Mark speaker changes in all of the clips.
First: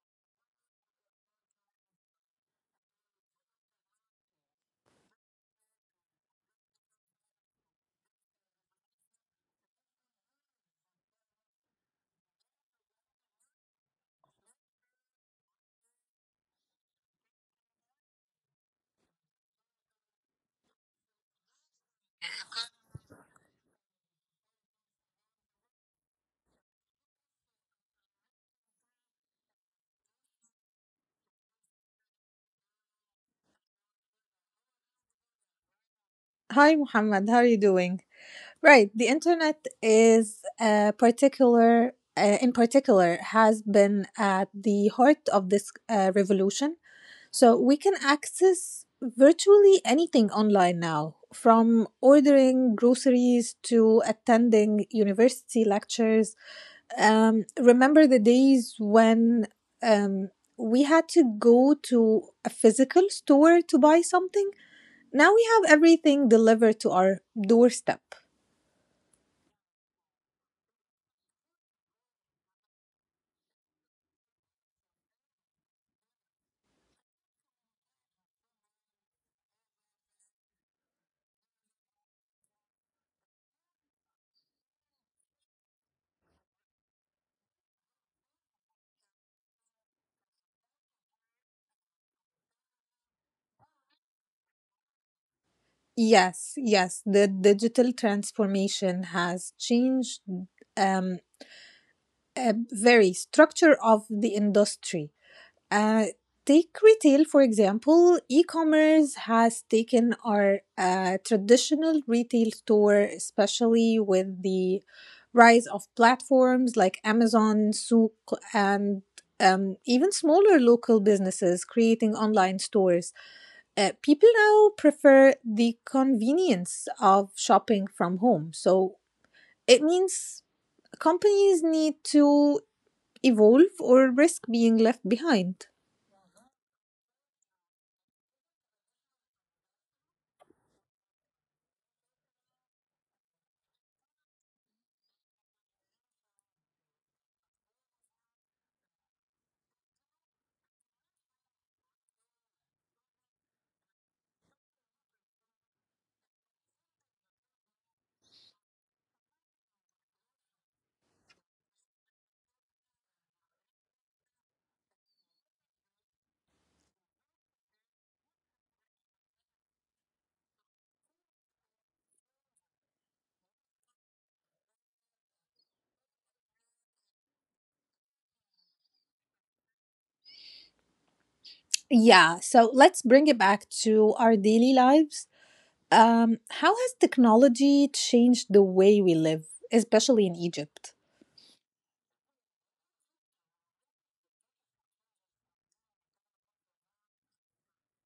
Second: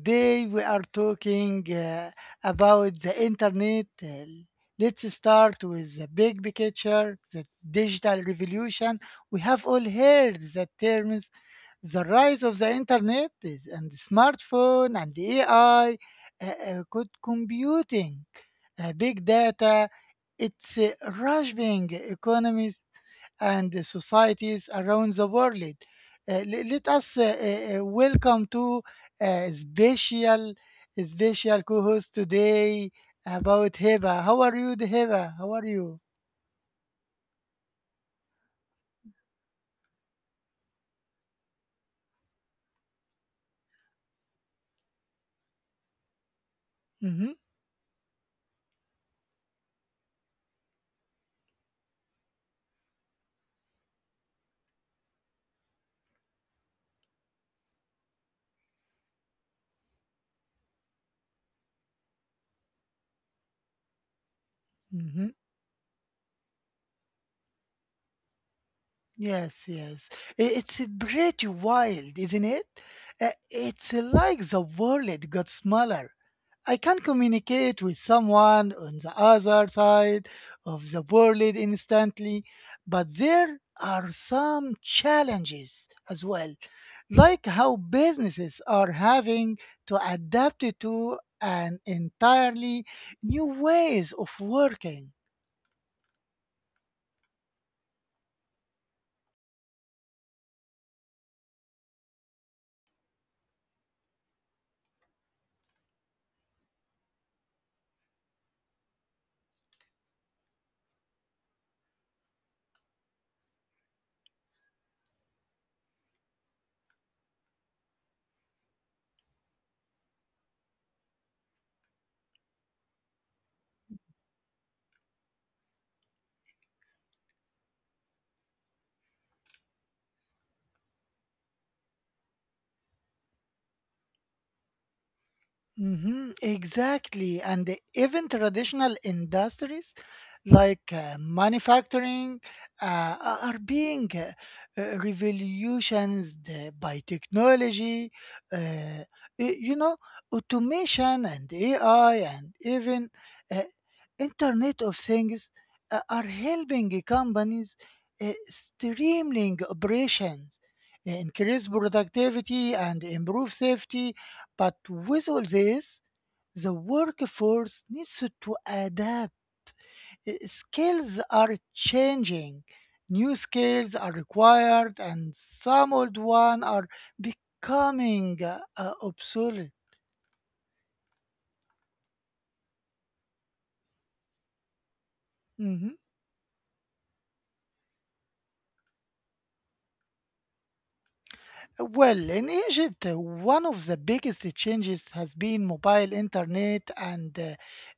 Speaker 1: Today we are talking about the internet. Let's start with the big picture, the digital revolution. We have all heard the terms, the rise of and the smartphone and the AI, good computing, big data. It's rushing economies and the societies around the world. Let us welcome to a special, special co-host today about Heba. How are you, Heba? How are you?
Speaker 2: Hi, Muhammad. How are you doing? Right. The internet in particular, has been at the heart of this revolution.
Speaker 1: Mm-hmm.
Speaker 2: So we can access virtually anything online now, from ordering groceries to attending university lectures. Remember the days when um, we had to go to a physical store to buy something?
Speaker 1: Mm-hmm.
Speaker 2: Now we have everything delivered to our doorstep.
Speaker 1: Yes, yes. It's a pretty wild, isn't it? It's like the world got smaller. I can communicate with someone on the other side of the world instantly, but there are some challenges as well, like how businesses are having to adapt to an entirely new ways of working.
Speaker 2: Yes, yes, the digital transformation has changed um, a very structure of the industry. Uh, Take retail, for example. E commerce has taken our traditional retail store, especially with the rise of platforms like Amazon, Souk, and even smaller local businesses creating online stores. People now prefer the convenience of shopping from home. So it means companies need to evolve or risk being left behind.
Speaker 1: Hmm, exactly. And even traditional industries like manufacturing, uh, are being revolutionized by technology. uh, y- you know, Automation and AI, and even uh, Internet of Things are helping companies streamlining operations, increase productivity, and improve safety. But with all this, the workforce needs to adapt. Skills are changing. New skills are required, and some old ones are becoming obsolete.
Speaker 2: Yeah, so let's bring it back to our daily lives.
Speaker 1: Mhm.
Speaker 2: How has technology changed the way we live, especially in Egypt?
Speaker 1: Well, in Egypt, one of the biggest changes has been mobile internet and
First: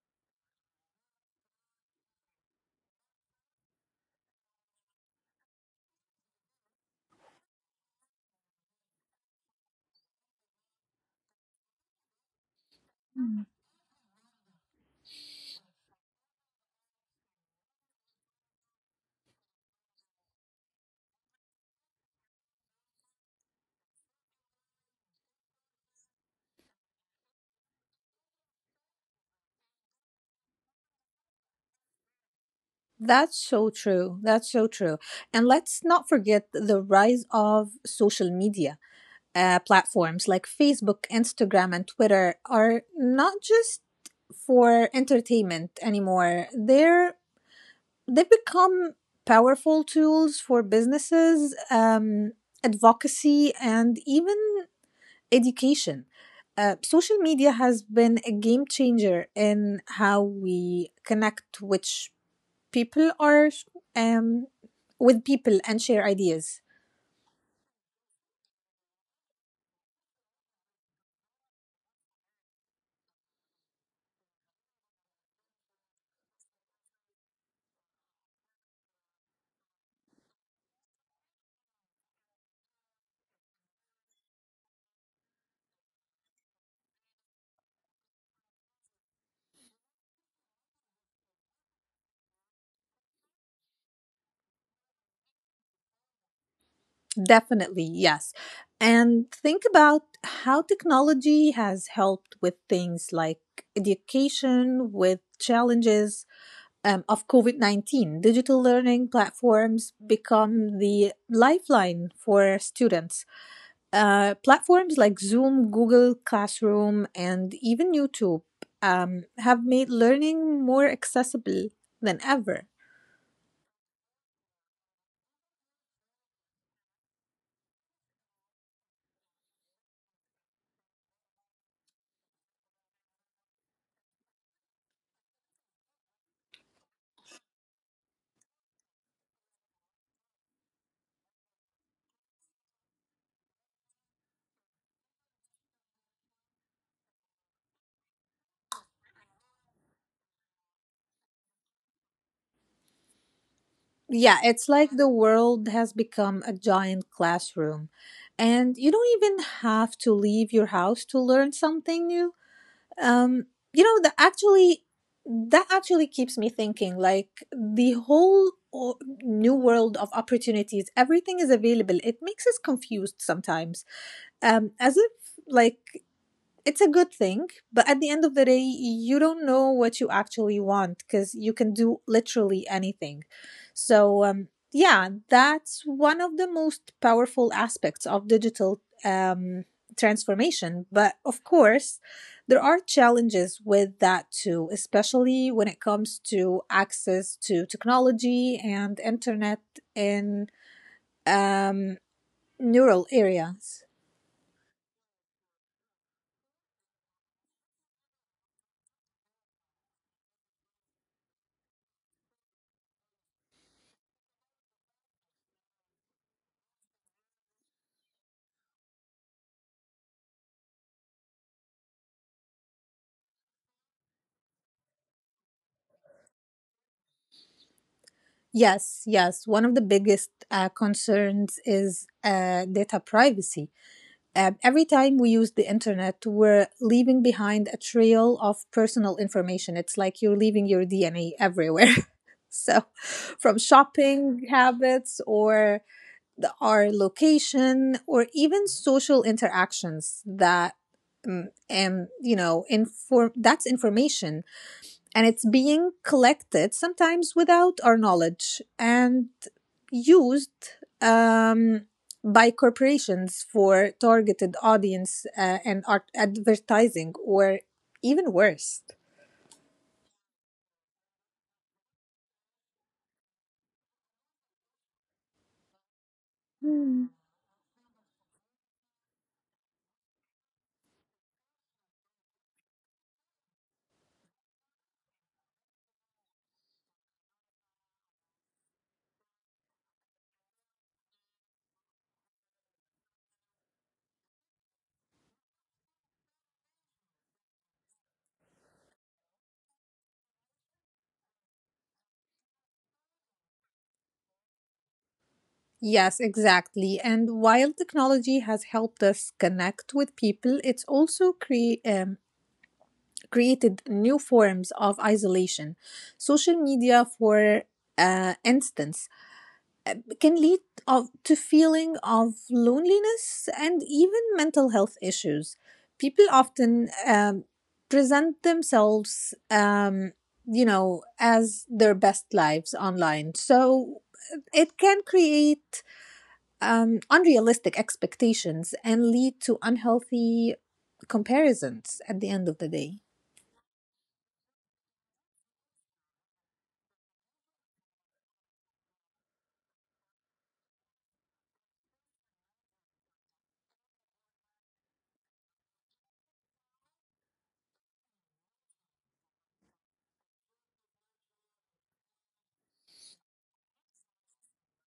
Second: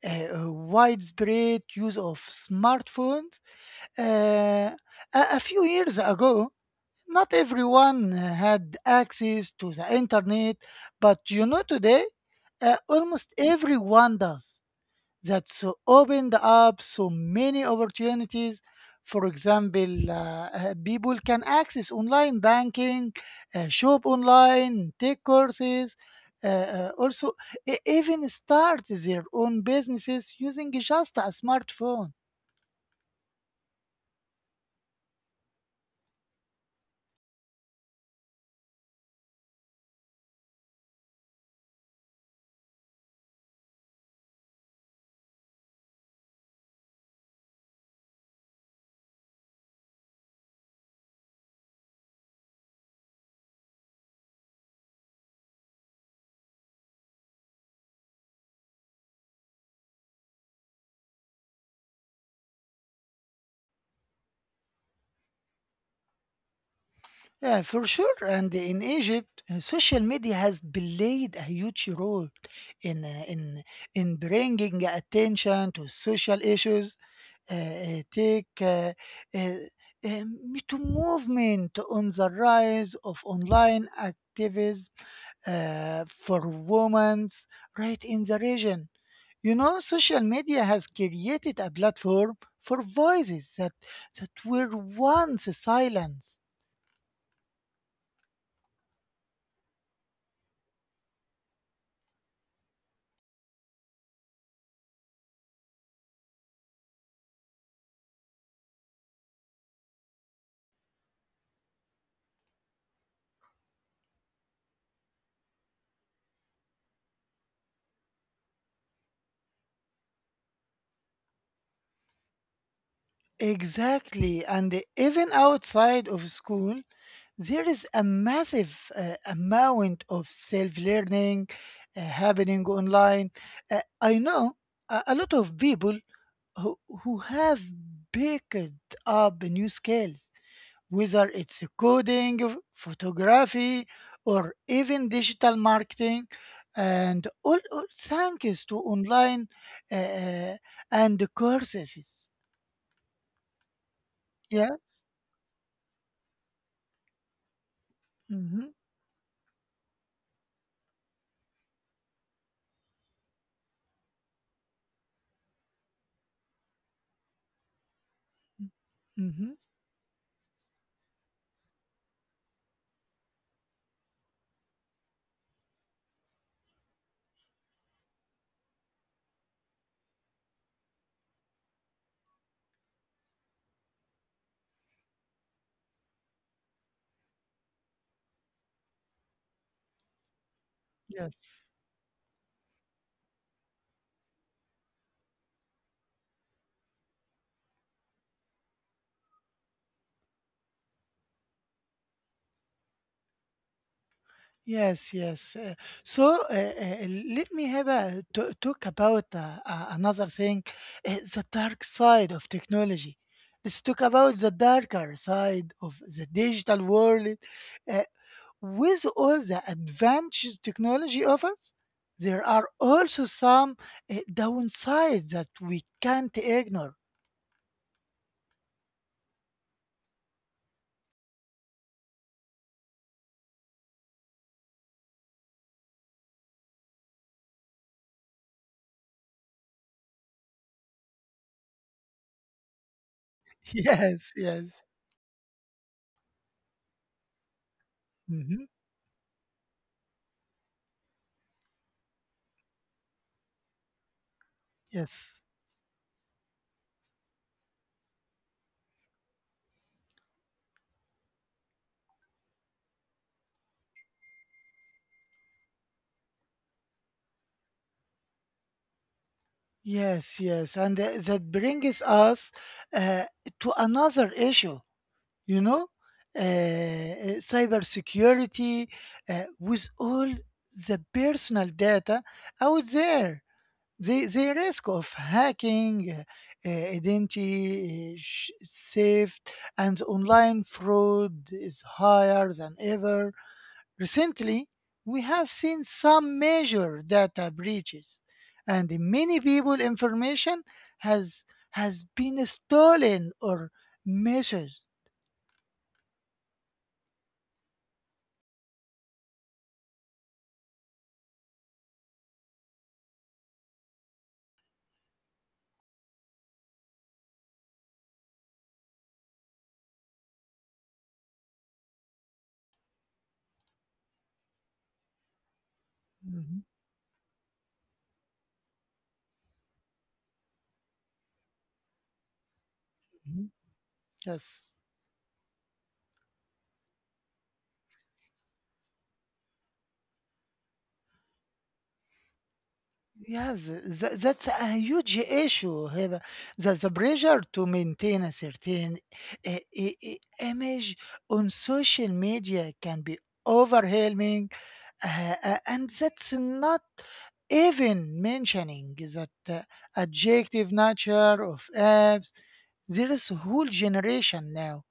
Speaker 1: uh, widespread use of smartphones. Uh, a few years ago, not everyone had access to the internet, but you know, today almost everyone does. That's opened up so many opportunities. For example, people can access online banking, shop online, take courses, also even start their own businesses using just a smartphone.
Speaker 2: That's so true. That's so true. And let's not forget the rise of social media. Platforms like Facebook, Instagram, and Twitter are not just for entertainment anymore. They've become powerful tools for businesses, advocacy, and even education. Social media has been a game changer in how we connect, which people are, um, with people and share ideas.
Speaker 1: Yeah, for sure. And in Egypt, social media has played a huge role in uh, in in bringing attention to social issues. Take uh, uh, Me Too movement on the rise of online activism for women's right in the region. You know, social media has created a platform for voices that were once silenced.
Speaker 2: Definitely, yes. And think about how technology has helped with things like education, with challenges of COVID 19. Digital learning platforms become the lifeline for students. Platforms like Zoom, Google Classroom, and even YouTube have made learning more accessible than ever.
Speaker 1: Exactly. And even outside of school, there is a massive amount of self learning happening online. I know a lot of people who, who have picked up new skills, whether it's coding, photography, or even digital marketing. All thanks to online uh, uh, and courses.
Speaker 2: Yeah, it's
Speaker 1: Yeah.
Speaker 2: like the world has become a giant classroom, and you don't even have to leave your house to learn something new. Um, you know that actually that actually keeps me thinking, like, the whole new
Speaker 1: Mhm.
Speaker 2: world of opportunities, everything is available, it makes us confused sometimes, as if, like, it's a good thing, but at the end of the day you don't know what you actually want because you can do literally anything. So, yeah, that's one of the most powerful aspects of digital transformation. But of
Speaker 1: Yes.
Speaker 2: course there are challenges with that too, especially when it comes to access to technology and internet in um, neural areas.
Speaker 1: Yes, yes. So uh, uh, Let me have a talk about another thing, the dark side of technology. Let's talk about the darker side of the digital world. Uh, with all the advantages technology offers, there are also some downsides that we can't ignore.
Speaker 2: Yes, yes. One of the biggest concerns is data privacy. Every time we use the internet, we're leaving behind a trail of personal information. It's like you're leaving your DNA everywhere. So, from
Speaker 1: Yes,
Speaker 2: shopping
Speaker 1: yes.
Speaker 2: habits or the, our location, or
Speaker 1: Mhm.
Speaker 2: even social interactions, that and you know inform that's information, and
Speaker 1: Yes.
Speaker 2: it's being collected sometimes without our knowledge and used um, by corporations for targeted audience and art advertising, or even worse.
Speaker 1: Yes, yes, and that brings us uh, to another issue, you know,
Speaker 2: Mm.
Speaker 1: cybersecurity with all the personal data out there. The risk of hacking, identity theft, and online fraud is higher than ever. Recently, we have seen some major data breaches, and many people information has has been stolen or measured.
Speaker 2: Yes, exactly. And while technology has helped us connect with people, it's also created new forms of isolation. Social media, for instance, can lead to feeling of loneliness and even mental health issues. People
Speaker 1: Mhm,
Speaker 2: often, present themselves, as their best lives online.
Speaker 1: mhm.
Speaker 2: So
Speaker 1: Yes.
Speaker 2: it can create unrealistic expectations and lead to unhealthy comparisons at the end of the day.
Speaker 1: Yes, that's a huge issue here. The pressure to maintain a certain image on social media can be overwhelming, and that's not even mentioning that adjective nature of apps. There is a whole generation now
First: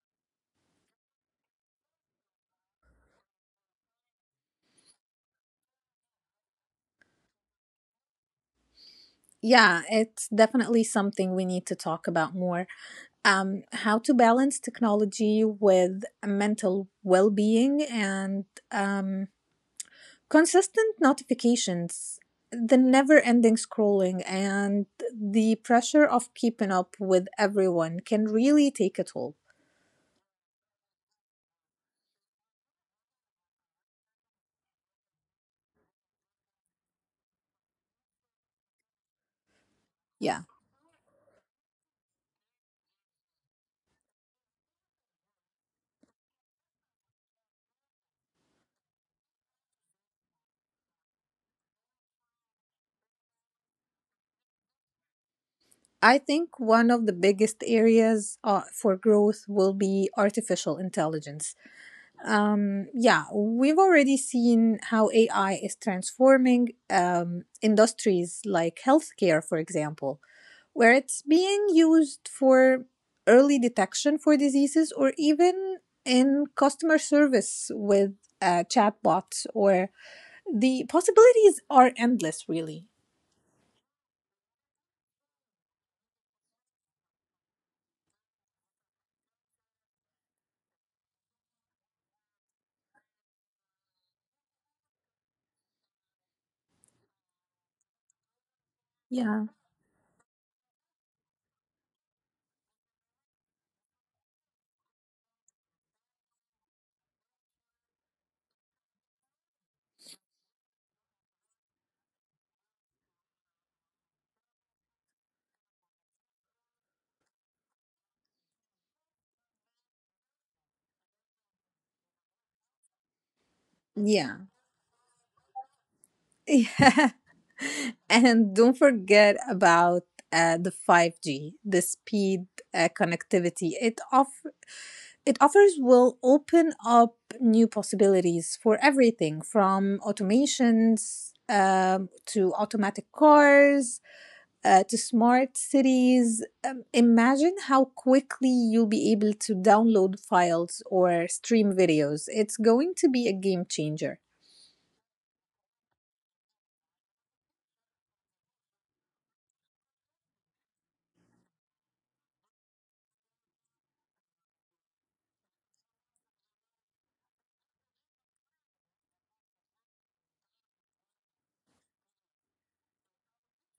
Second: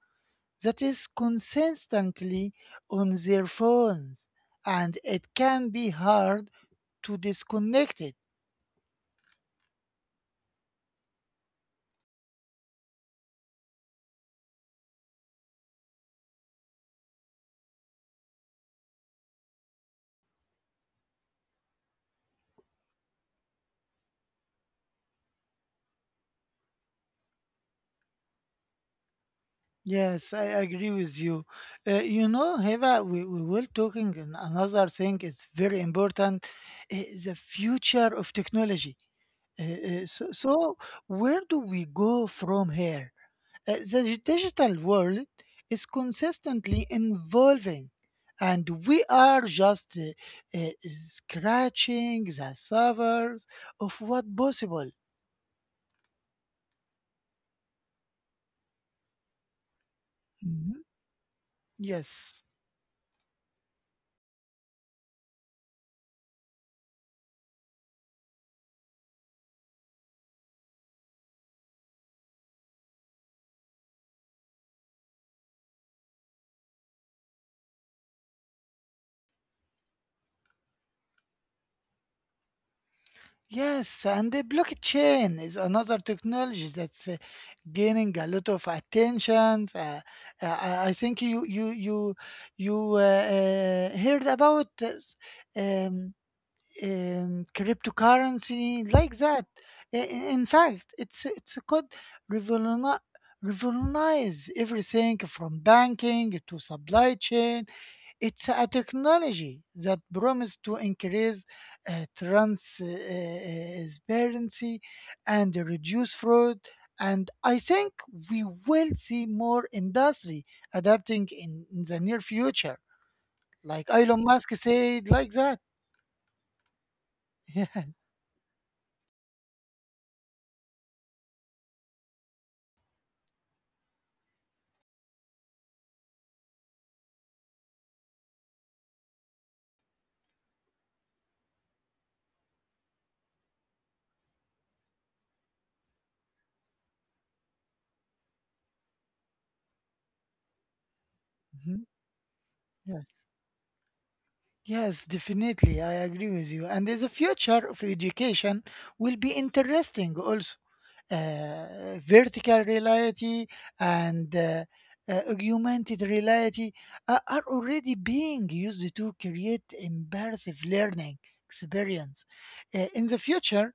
Speaker 1: that is consistently on their phones, and it can be hard to disconnect it.
Speaker 2: Yeah, it's definitely something we need to talk about more. How to balance technology with mental well being, and um, consistent notifications, the never ending scrolling, and the pressure of keeping up with everyone can really take a toll.
Speaker 1: Yes, I agree with you. You know, Heva, we will talking in another thing. It's very important, uh, the future of technology.
Speaker 2: Yeah.
Speaker 1: So where do we go from here? The digital world is consistently evolving, and we are just scratching the surface of what possible.
Speaker 2: I think one of the biggest areas for growth will be artificial
Speaker 1: Mhm.
Speaker 2: intelligence.
Speaker 1: Yes.
Speaker 2: Yeah, we've already seen how AI is transforming industries like healthcare, for example, where it's being used for early detection for diseases, or even in customer service with chatbots. Or the possibilities are endless, really.
Speaker 1: Yes, and the blockchain is another technology that's gaining a lot of attention. I think you you you you heard about um, cryptocurrency like
Speaker 2: Yeah,
Speaker 1: that. In fact, it's could revolutionize everything from banking to supply chain. It's a technology that promises to increase transparency and reduce fraud. And I think we will see more industry adapting in the near future, like Elon
Speaker 2: yeah.
Speaker 1: Musk said, like that.
Speaker 2: Yeah,
Speaker 1: Yeah.
Speaker 2: and don't forget about the 5G, the speed connectivity it offers will open up new possibilities for everything from automations, to automatic cars, to smart cities. Imagine how quickly you'll be able to download files or stream
Speaker 1: Mhm.
Speaker 2: videos. It's going to be
Speaker 1: Yes.
Speaker 2: a game changer.
Speaker 1: Yes, definitely. I agree with you. And the future of education will be interesting also. Vertical reality and augmented reality are already being used to create immersive learning experience. In the future,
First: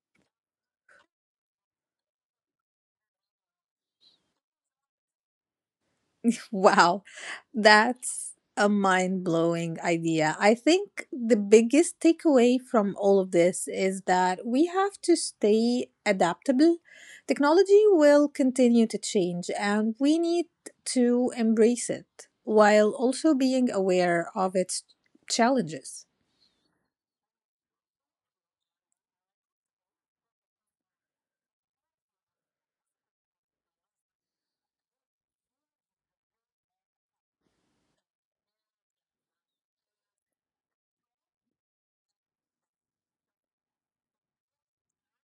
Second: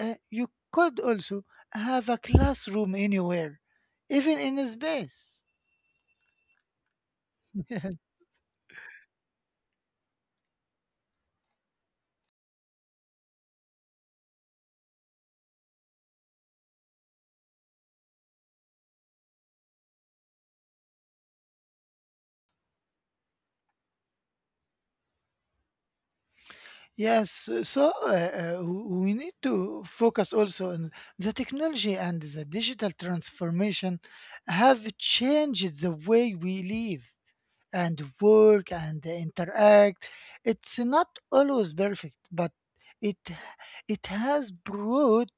Speaker 1: you could also have a classroom anywhere, even in space.
Speaker 2: Wow, that's a mind blowing idea. I think the biggest takeaway from all of this is that we have to stay adaptable. Technology will continue to change, and we need to embrace it while also being aware of its challenges.
Speaker 1: Yes, we need to focus also on the technology, and the digital transformation have changed the way we live and work and interact. It's not always perfect, but it it has brought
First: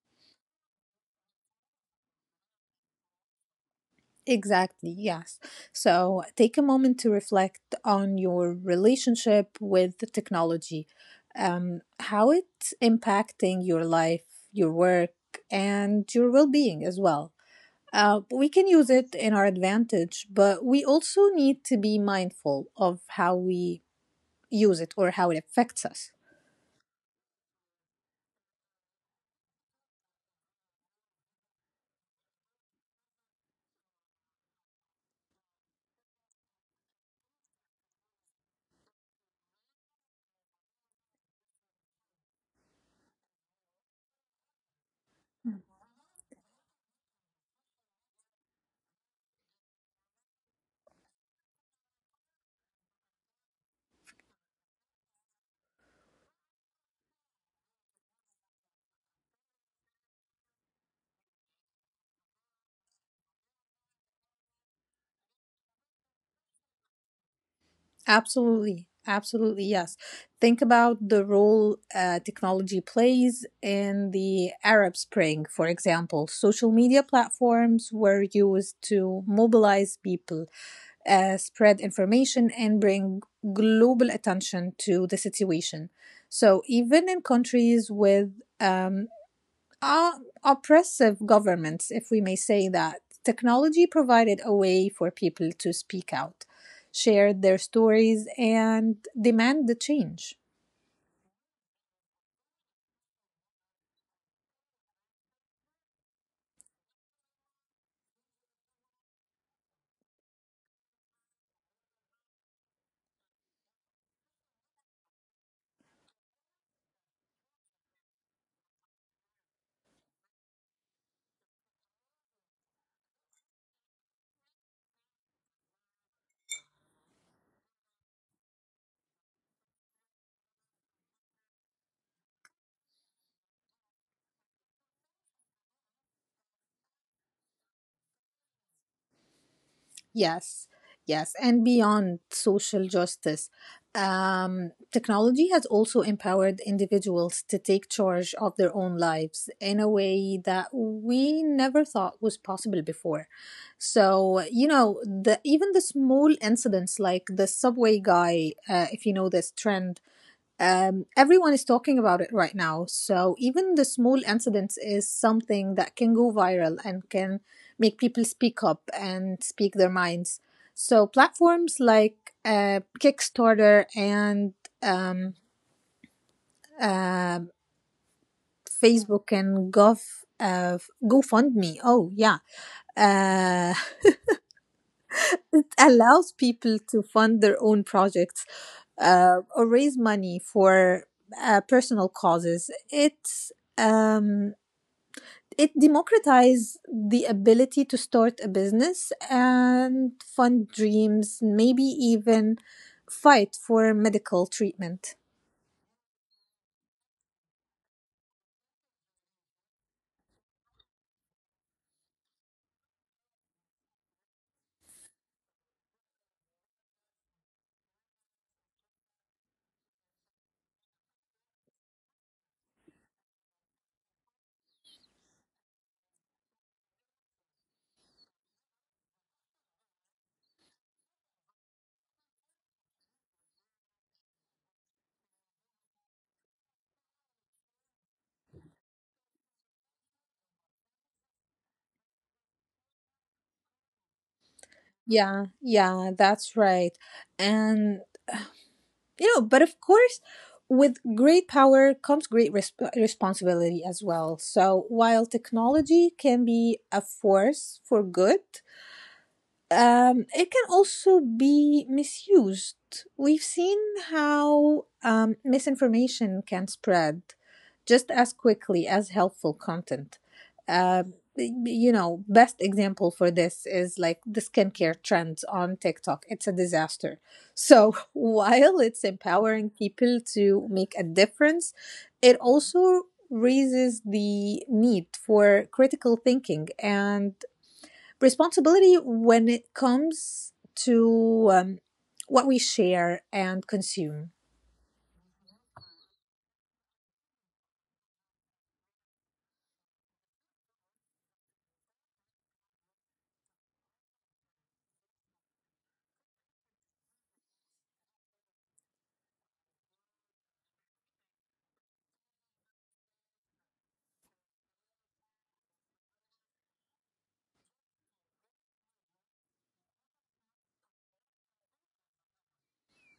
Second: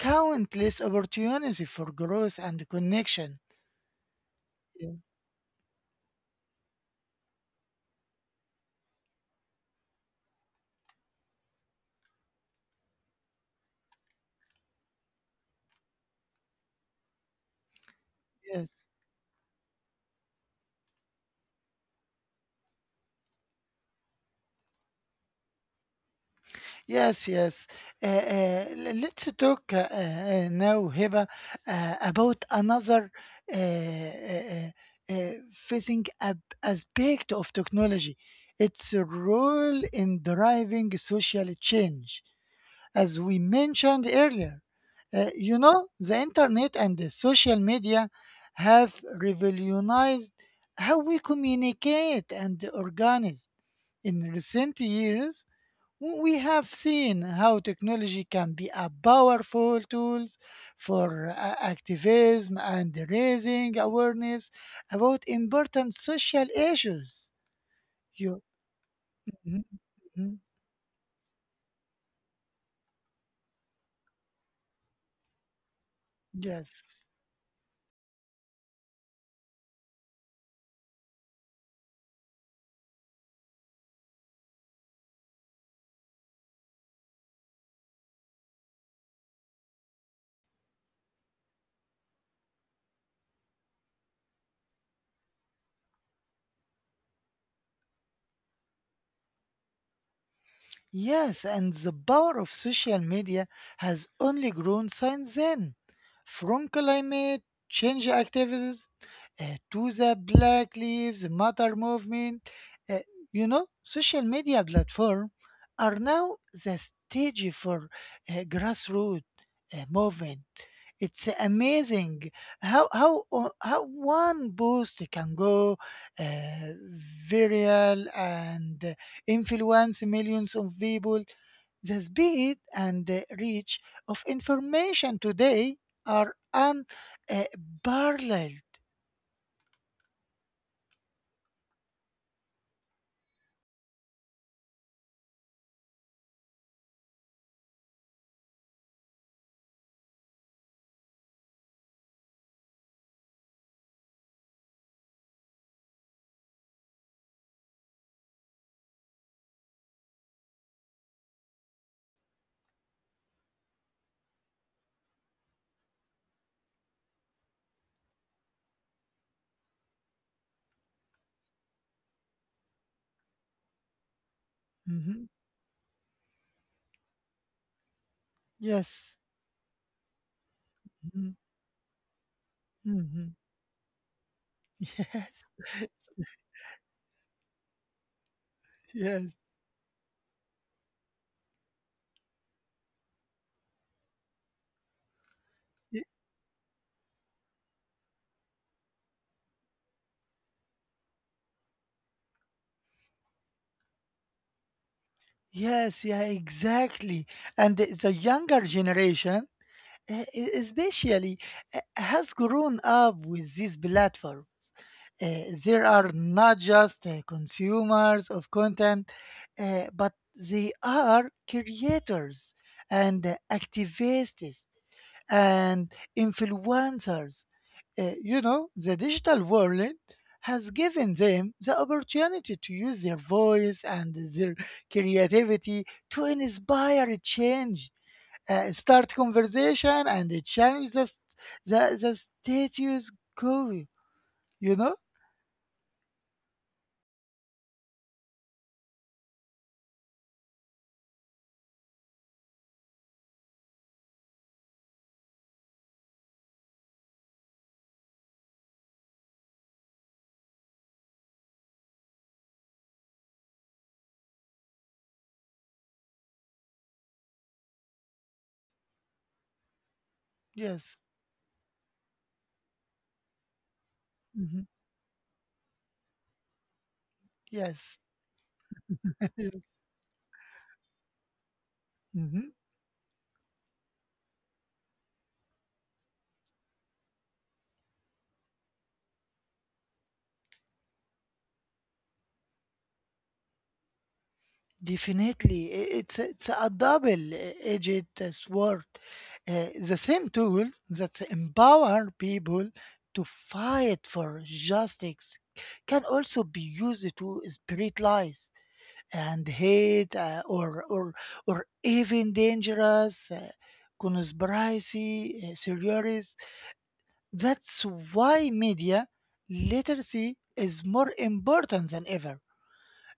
Speaker 1: countless opportunities for growth and connection.
Speaker 2: Exactly,
Speaker 1: Yeah,
Speaker 2: yes. So take a moment to reflect on your relationship with the technology, how it's impacting your life, your work, and your well being as well. We can
Speaker 1: yes.
Speaker 2: use it in our advantage, but we also need to be mindful of how we use it or how it affects us.
Speaker 1: Yes, yes. Let's talk now, Hiba, about another uh, uh, uh, facing aspect of technology. Its role in driving social change, as we mentioned earlier. You know, the internet and the social media have revolutionized how we communicate and organize. In recent years, we have seen how technology can be a powerful tools for activism and raising awareness about important social issues. You.
Speaker 2: Absolutely. Absolutely.
Speaker 1: Mhm,
Speaker 2: Yes.
Speaker 1: mhm.
Speaker 2: Think about the role technology plays in the Arab Spring, for example. Social media
Speaker 1: Yes.
Speaker 2: platforms were used to mobilize people, spread information, and bring global attention to the situation. So, even in countries with um, uh, oppressive governments, if we may say that. Technology provided a way for people to speak out, share their stories, and demand the change.
Speaker 1: Yes, and the power of social media has only grown since then. From climate change activities to the Black Lives Matter movement, uh, you know, social media platforms are now the stage for grassroots movement. It's amazing how one post can go uh, viral and influence millions of people. The speed and the reach of information today are unparalleled.
Speaker 2: Yes, yes, and beyond social justice, technology has also empowered individuals to take charge of their own lives in a way that we never thought was possible before. So, you know, the, even the small incidents like the subway guy, if you know this trend, everyone is talking about it right now. So even the small incidents is something that can go viral and can make people speak up and speak their minds. So platforms like Kickstarter, and
Speaker 1: Mhm.
Speaker 2: um, uh,
Speaker 1: Yes.
Speaker 2: Facebook, and Gov
Speaker 1: Mhm.
Speaker 2: GoFundMe. Oh yeah,
Speaker 1: Mhm.
Speaker 2: uh, it
Speaker 1: Yes.
Speaker 2: allows people to fund their own projects,
Speaker 1: Yes.
Speaker 2: or raise money for personal causes. Um, it
Speaker 1: Y-
Speaker 2: democratizes the ability to start a business and fund dreams, maybe even fight for medical treatment.
Speaker 1: Yes. Yeah. Exactly. And the younger generation especially has grown up with these platforms. There are not just consumers of content, but they are creators and activists and influencers. You know, the digital world has given them the opportunity to use their voice and their creativity to inspire change, start conversation, and challenge the status quo, you know?
Speaker 2: Yeah, yeah, that's right. And you know, but of course, with great power comes great responsibility as well. So while technology can be a force for good, it can also be misused. We've seen how, misinformation can spread just as quickly as helpful content.
Speaker 1: Yes.
Speaker 2: You know, best example for this is like the
Speaker 1: Hmm.
Speaker 2: skincare trends on TikTok. It's a disaster. So
Speaker 1: Yes.
Speaker 2: while it's empowering
Speaker 1: Yes.
Speaker 2: people to make a difference, it
Speaker 1: Hmm.
Speaker 2: also raises the need for critical thinking and responsibility when it comes to what we share and consume.
Speaker 1: Definitely. It's, it's a double-edged sword. The same tools that empower people to fight for justice can also be used to spread lies and hate, or even dangerous conspiracy theories. That's why media literacy is more important than ever.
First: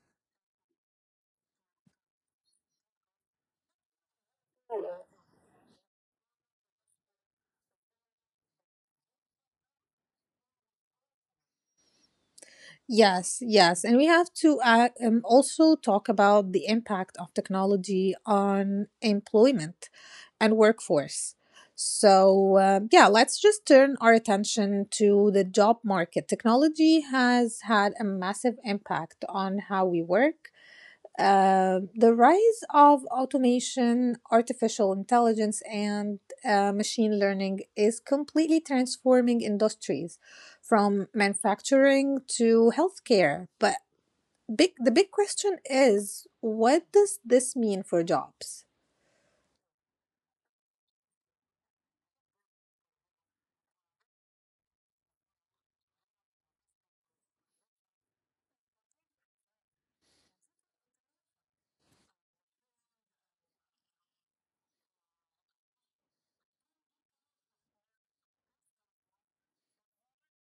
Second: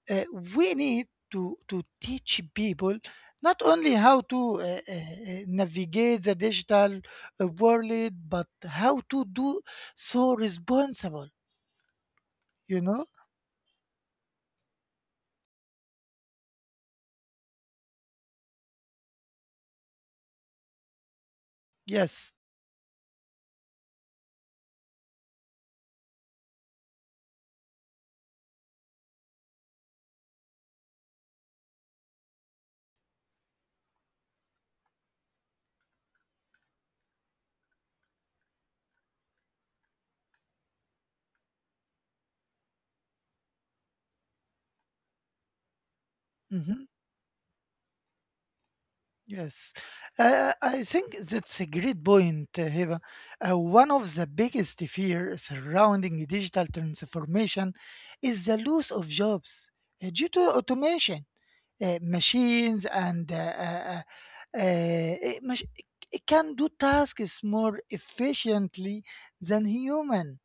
Speaker 1: Uh, we need to teach people not only how to navigate the digital world but how to do so responsible, you know?
Speaker 2: Yes, yes. And we have to also talk about the impact of technology on employment and workforce.
Speaker 1: Yes.
Speaker 2: So, yeah, let's just turn our attention to the job market. Technology has had a massive impact on how we work. The rise of automation, artificial intelligence, and machine learning is completely transforming industries from manufacturing to healthcare. But the big question is,
Speaker 1: Mm-hmm.
Speaker 2: what does this mean for jobs?
Speaker 1: Yes, I think that's a great point, Hiba. One of the biggest fear surrounding digital transformation is the loss of jobs due to automation, machines, and uh, uh, mach- it can do tasks more efficiently than human,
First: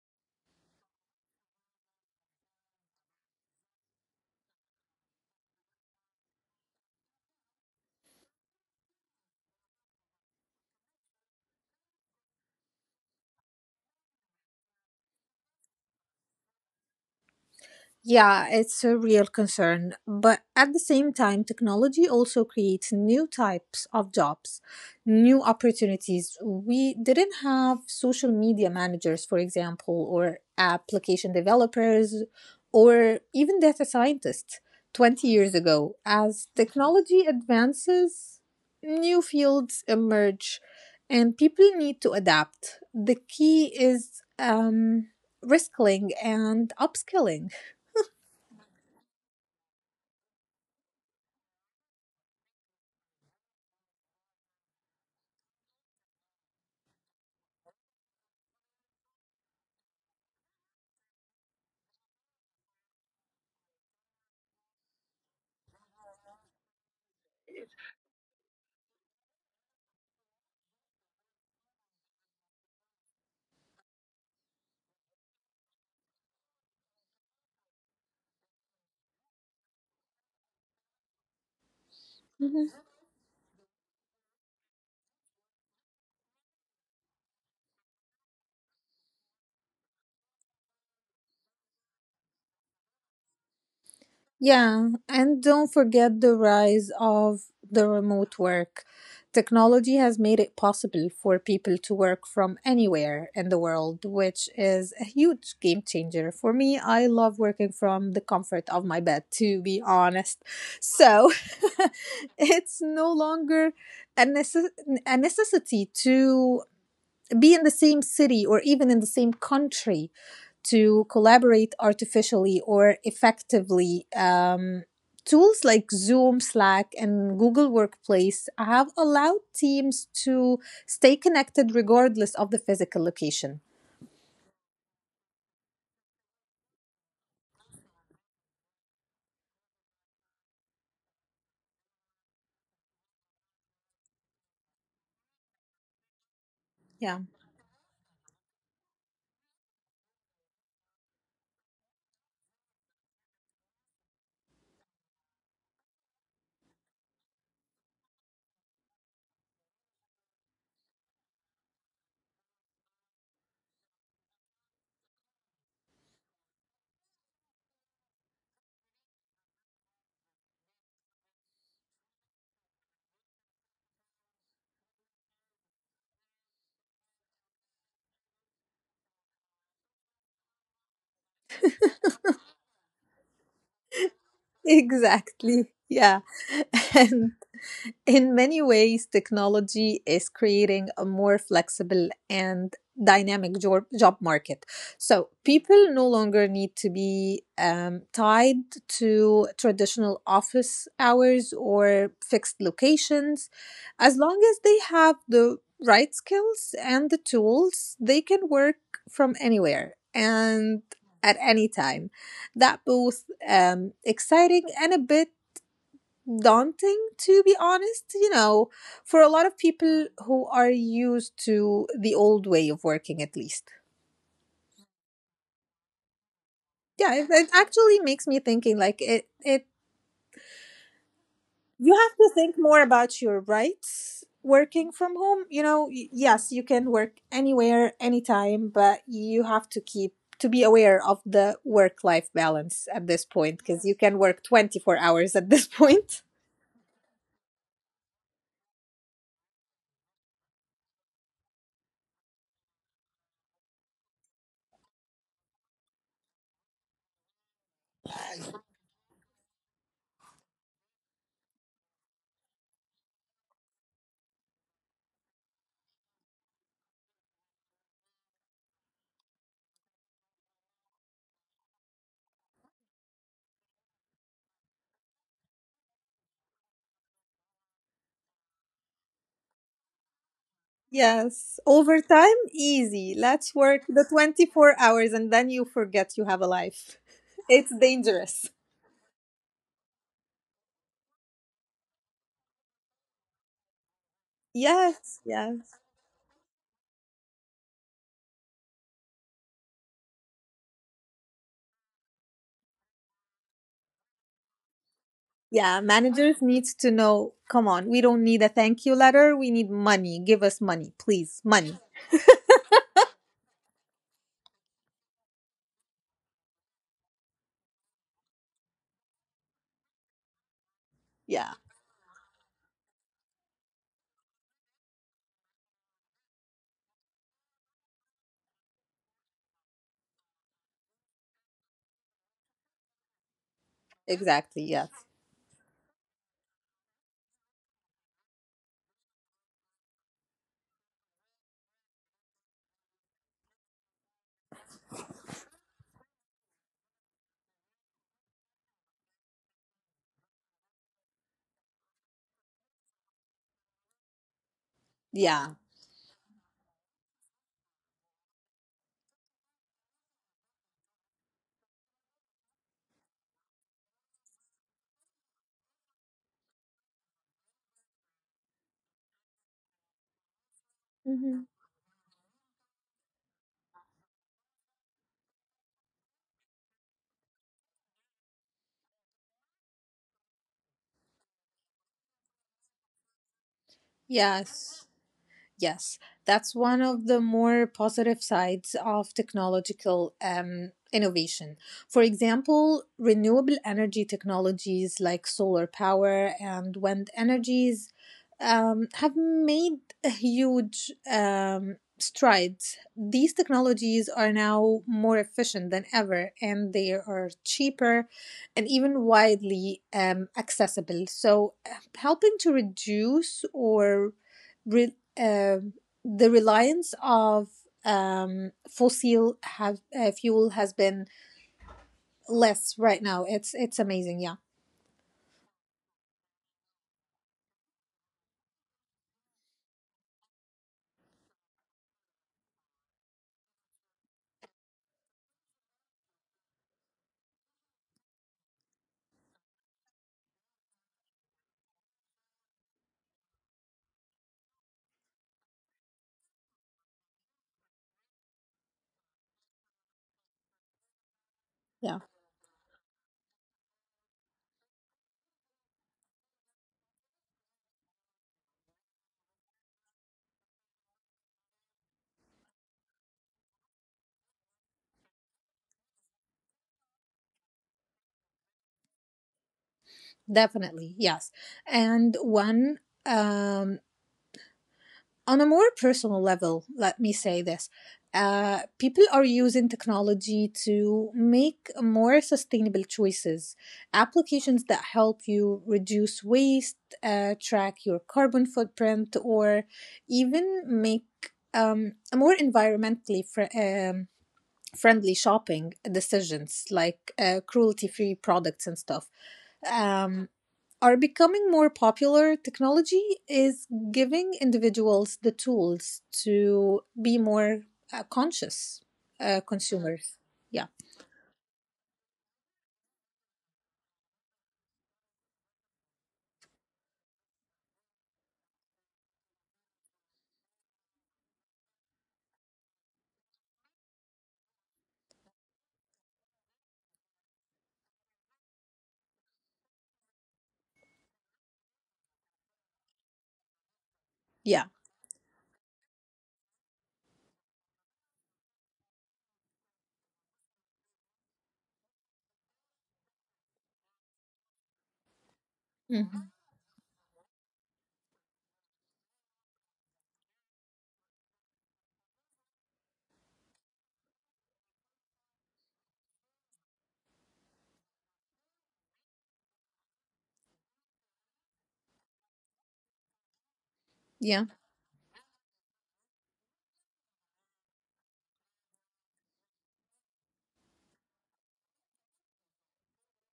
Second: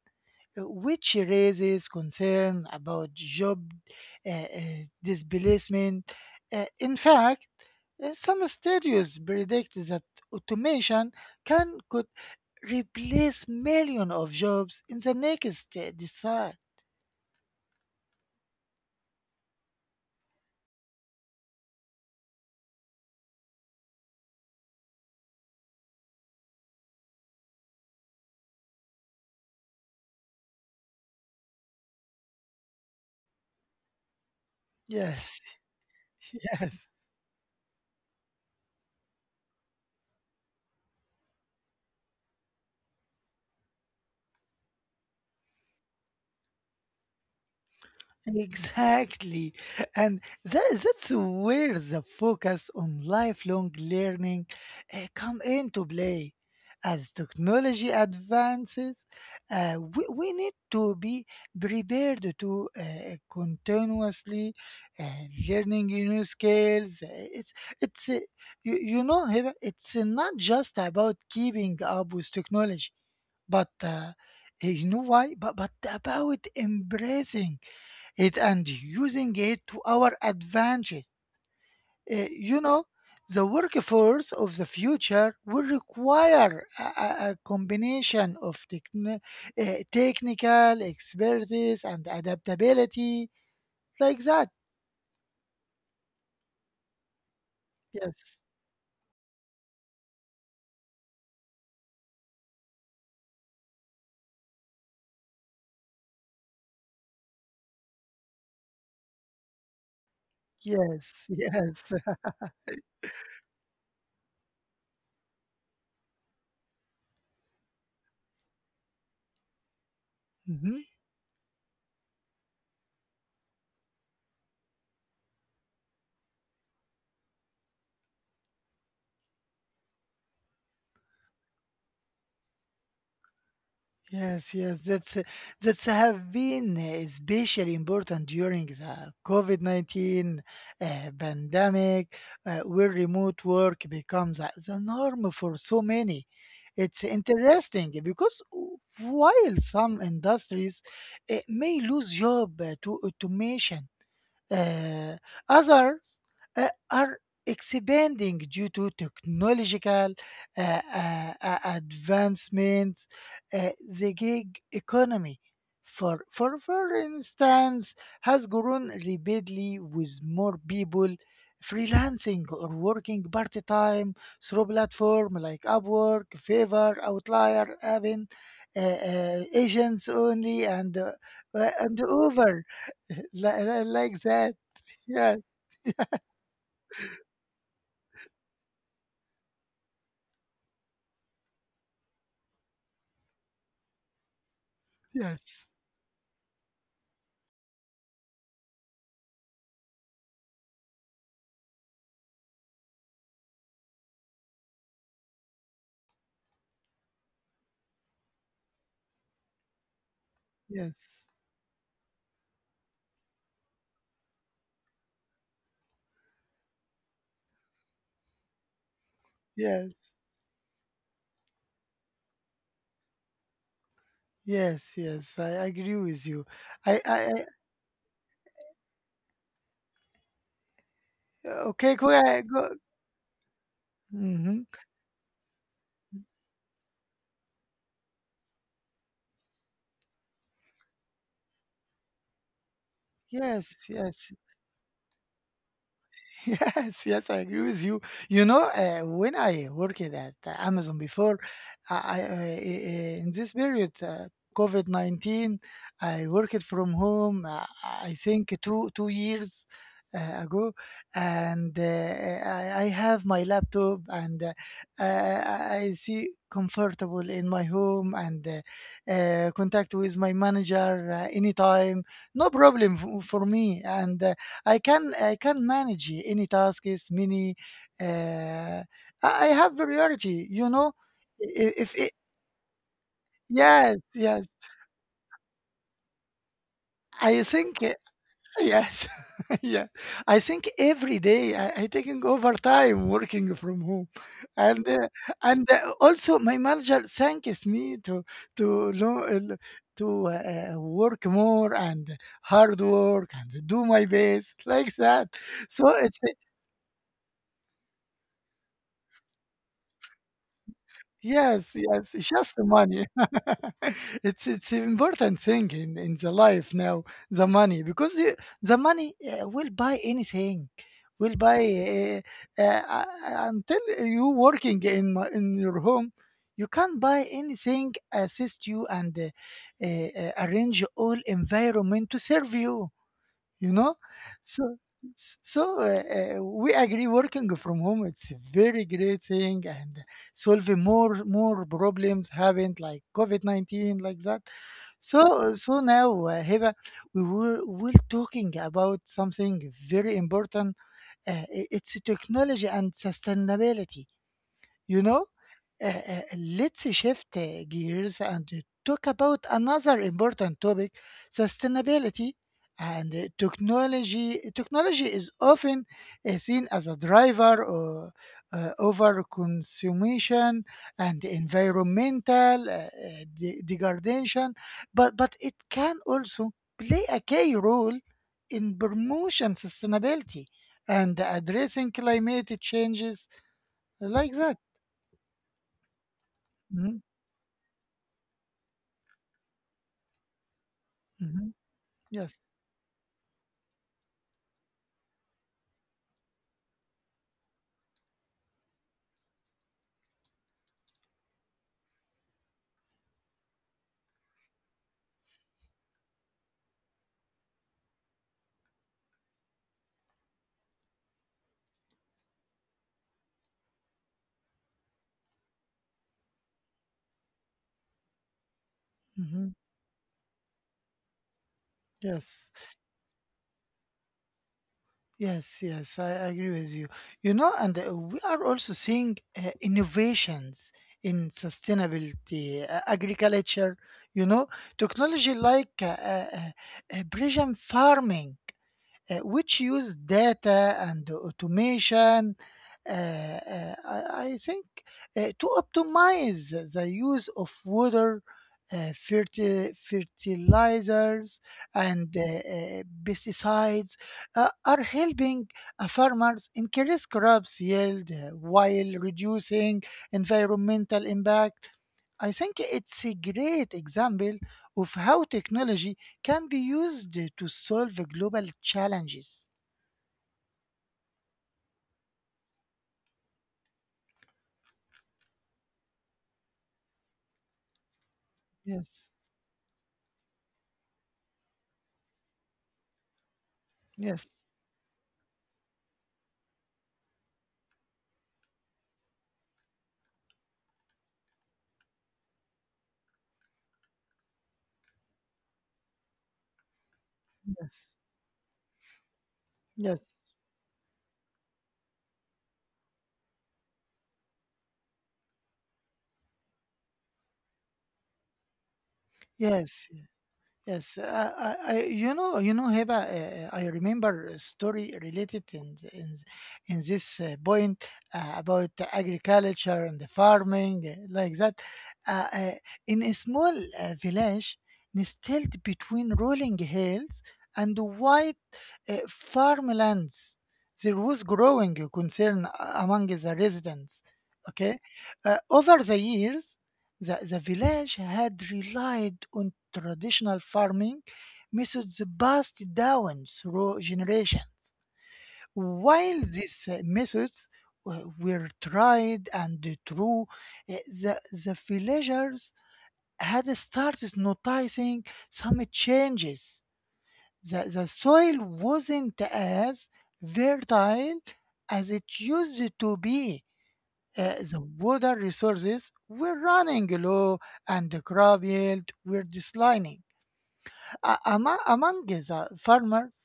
Speaker 1: which raises concern about job displacement. In fact, some studies predict that automation can could replace millions of jobs in the next decade.
Speaker 2: Yeah, it's a real concern. But at the same time, technology also creates new types of jobs, new opportunities. We didn't have social media managers, for example, or application developers, or even data scientists 20
Speaker 1: Yes,
Speaker 2: years ago. As
Speaker 1: yes.
Speaker 2: technology advances, new fields emerge and people need to adapt. The key is reskilling and upskilling.
Speaker 1: Exactly. And that's where the focus on lifelong learning come into play. As technology advances, we need to be prepared to continuously uh, learning new skills. It's uh, you know, Hiba, it's not just about keeping up with technology, but you know why? But about embracing it and using it to our advantage. You
Speaker 2: Mhm.
Speaker 1: know, the workforce of the future will require a combination of technical expertise and adaptability, like that.
Speaker 2: Yeah, and don't forget the rise of the remote
Speaker 1: Yes,
Speaker 2: work. Technology has made it possible for people to work from anywhere in the world, which is a huge game changer. For me, I love working from the comfort of my bed, to be honest.
Speaker 1: yes,
Speaker 2: So
Speaker 1: yes.
Speaker 2: it's no longer a, necess- a necessity to be in the same city or even in the same country
Speaker 1: Mhm.
Speaker 2: to collaborate artificially or effectively. Tools like Zoom, Slack, and Google Workplace have allowed teams to stay connected regardless of the physical location.
Speaker 1: Yes, yes, that's have been especially important during the COVID-19 pandemic, where remote work becomes the norm for so many. It's
Speaker 2: Yeah,
Speaker 1: interesting because while some industries may lose job to automation, uh, others are expanding due to technological advancements, uh, the gig economy. For instance, has grown rapidly with more people freelancing or working part time through platforms like Upwork, Fiverr, Outlier, Avin, Agents Only, and over like that. Yes,
Speaker 2: exactly. Yeah. And in many ways, technology is creating a more flexible and dynamic job market. So
Speaker 1: yes,
Speaker 2: people no longer need to be tied to traditional office hours or fixed locations. As long as they have the right skills and the tools, they can work from anywhere and
Speaker 1: yes,
Speaker 2: at any time. That both, exciting and a bit daunting, to be honest, you know, for a lot of people
Speaker 1: yes,
Speaker 2: who are used to the old way of working, at least.
Speaker 1: yes, yes. I agree with you. I,
Speaker 2: Yeah,
Speaker 1: I,
Speaker 2: it actually makes me thinking, like, it
Speaker 1: I
Speaker 2: you
Speaker 1: okay,
Speaker 2: have
Speaker 1: go
Speaker 2: to
Speaker 1: ahead.
Speaker 2: think
Speaker 1: Go.
Speaker 2: more about your rights
Speaker 1: Mm-hmm.
Speaker 2: working from home, you know. Yes, you can work anywhere anytime, but you have to keep to be aware of the work life balance at this point, because
Speaker 1: Yes,
Speaker 2: you can
Speaker 1: yes,
Speaker 2: work 24 hours at this point.
Speaker 1: yes, yes, I agree with you. You know, when I worked at Amazon before, I, I in this period, COVID 19, I worked from home, I think 2 years ago, and I have my laptop and I see comfortable in my home and contact with my manager anytime. No problem for me. And I can manage any tasks, many. Uh, I I have variety, you know.
Speaker 2: Yes,
Speaker 1: I- If it,
Speaker 2: overtime, easy. Let's work
Speaker 1: yes,
Speaker 2: the
Speaker 1: yes,
Speaker 2: 24 hours and then you forget you have a life.
Speaker 1: I
Speaker 2: It's
Speaker 1: think
Speaker 2: dangerous.
Speaker 1: yes, yeah. I think every day I taking overtime working from home, and uh,
Speaker 2: Yes,
Speaker 1: and
Speaker 2: yes.
Speaker 1: also my manager thanks me to to lo- uh, to work more and hard work and do my best like that.
Speaker 2: Yeah,
Speaker 1: So it's
Speaker 2: managers need to know, come on, we don't need a thank you letter. We need money. Give us money, please.
Speaker 1: Yes,
Speaker 2: Money.
Speaker 1: yes, it's just the money. It's an important thing in the life now, the money, because the money will buy anything, will
Speaker 2: Yeah,
Speaker 1: buy uh, uh, uh, until you working in your home, you can buy anything, assist you, and arrange all environment to serve you you know
Speaker 2: exactly.
Speaker 1: so
Speaker 2: Yes.
Speaker 1: we agree working from home it's a very great thing and solving more problems have like covid-19 like that. So now, Heva, we're talking about something very important. It's technology and sustainability, you know,
Speaker 2: Yeah.
Speaker 1: let's shift gears and talk about another important topic, sustainability and technology. Technology is often seen as a driver or, over consumption and
Speaker 2: Hmm.
Speaker 1: environmental degradation, but it can also play a key role in promotion sustainability and addressing climate changes like that.
Speaker 2: Yes. Yes, that's one
Speaker 1: Hmm?
Speaker 2: of the more positive sides of technological
Speaker 1: Mhm.
Speaker 2: innovation. For
Speaker 1: Yes.
Speaker 2: example, renewable energy technologies like solar power and wind energies have made a huge strides. These technologies are now more efficient than ever, and they are cheaper and even widely accessible. So, helping to reduce or re- um, the reliance of
Speaker 1: Mhm.
Speaker 2: fuel has been
Speaker 1: Yes.
Speaker 2: less right now. It's amazing. Yeah,
Speaker 1: Yes. Yes. I agree with you. You know, and we are also seeing innovations in sustainability, agriculture, you know, technology like precision farming, which use data and automation. uh, uh, I, I think to optimize the use of water, fertilizers,
Speaker 2: yeah,
Speaker 1: and pesticides are helping farmers increase crops yield while reducing environmental impact. I think it's a great example of how technology can be used to solve global challenges.
Speaker 2: definitely yes. And one um, on a more personal level, let me say this. People
Speaker 1: Yes,
Speaker 2: are using technology to make more sustainable choices,
Speaker 1: yes,
Speaker 2: applications that help you reduce waste, track your carbon footprint, or even make a more environmentally friendly shopping decisions like cruelty
Speaker 1: yes,
Speaker 2: free products and stuff.
Speaker 1: yes.
Speaker 2: Um, are becoming more popular, technology is giving individuals the tools to be more conscious
Speaker 1: Yes.
Speaker 2: consumers. Yeah.
Speaker 1: Yes, I, you know, Heba, I remember a story related in this point about the agriculture and the farming like that. Uh, uh, in a small village nestled between rolling hills and white farmlands, there was growing concern among the residents.
Speaker 2: Yeah.
Speaker 1: Okay, over the years the village had relied on traditional farming methods passed down through generations. While
Speaker 2: hmm
Speaker 1: these methods were tried and true, the villagers had started noticing some changes. The soil wasn't as fertile as it used to be.
Speaker 2: Yeah.
Speaker 1: The water resources were running low and the crop yield were declining. Among the farmers,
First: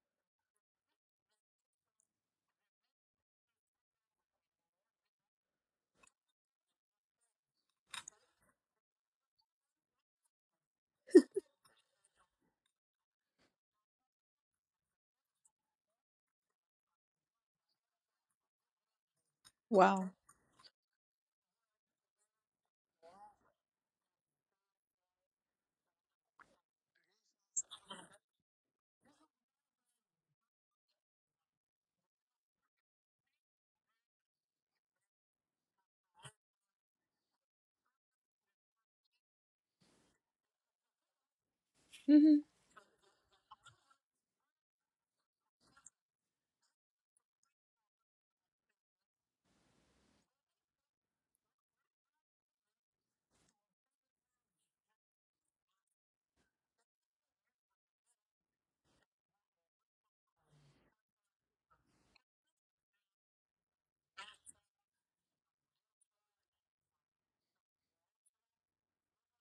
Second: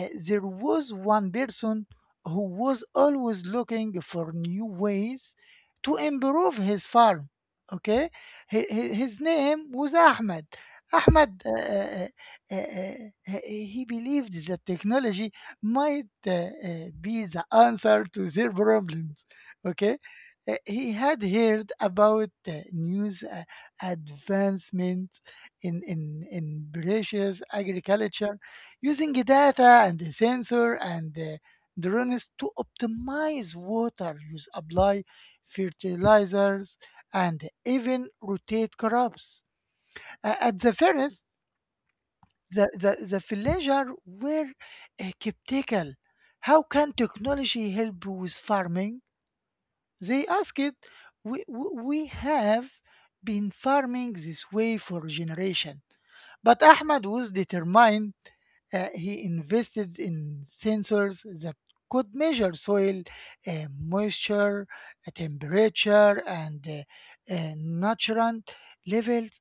Speaker 1: there was one person who was always looking for new ways to improve his farm. Okay. His name was Ahmed. Ahmed, uh, uh, uh, uh, uh, he believed that technology might be the answer to their problems. Okay.
Speaker 2: Wow.
Speaker 1: He had heard about news advancement in precious agriculture using data and the sensor and the drones to optimize water use, apply fertilizers, and even rotate crops. At the first,
Speaker 2: hmm
Speaker 1: the villagers were skeptical. How can technology help with farming? They asked, it. We have been farming this way for generation, but Ahmad was determined. He invested in sensors that could measure soil moisture, temperature, and nutrient levels.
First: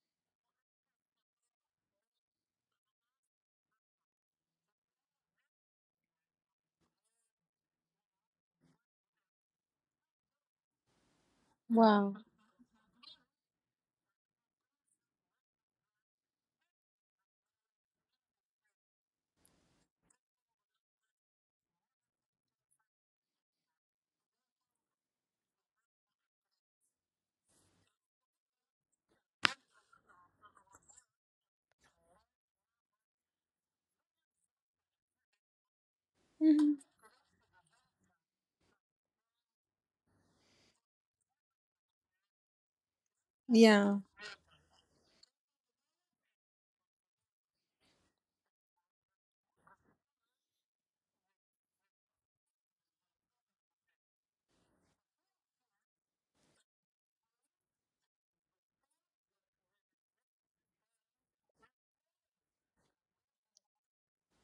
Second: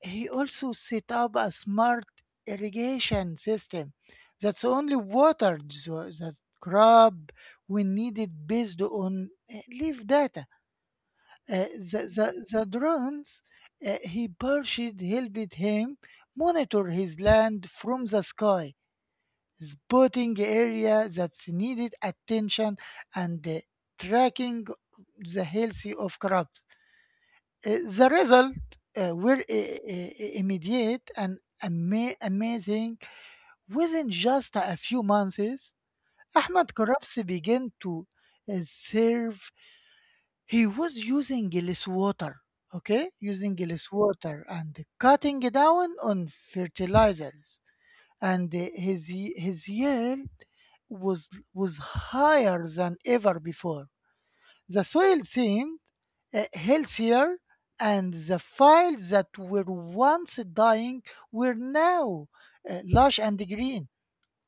Speaker 1: He also set up a smart irrigation system that's only watered the crop when needed based on leaf data.
Speaker 2: Wow.
Speaker 1: The drones he purchased helped him monitor his land from the sky, spotting area that needed attention and tracking the health of crops. The result were immediate and amazing. Within just a few months,
Speaker 2: hmm
Speaker 1: Ahmad Korabsi began to serve. He was using less water, okay? Using less
Speaker 2: Yeah.
Speaker 1: water and cutting down on fertilizers. And his yield was higher than ever before. The soil seemed healthier, and the fields that were once dying were now lush and green,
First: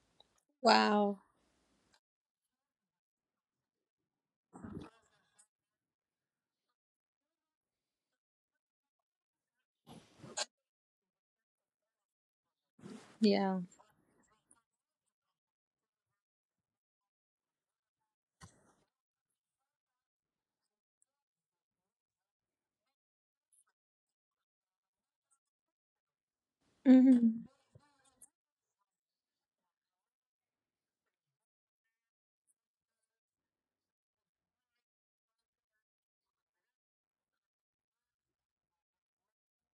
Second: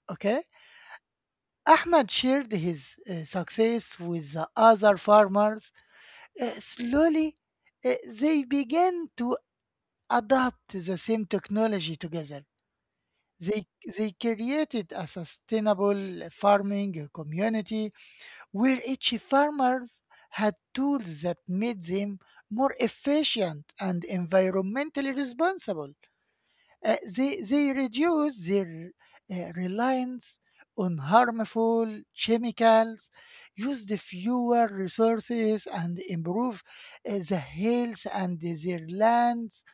Speaker 1: okay?
Speaker 2: Wow.
Speaker 1: Ahmad shared his success with the other farmers. Slowly, uh, they began to adopt the same technology together.
Speaker 2: Yeah.
Speaker 1: They, they created a sustainable farming community where each farmers had tools that made them more efficient and environmentally responsible.
Speaker 2: hmm
Speaker 1: They reduce their reliance on harmful chemicals, use the fewer resources, and improve the health and their lands.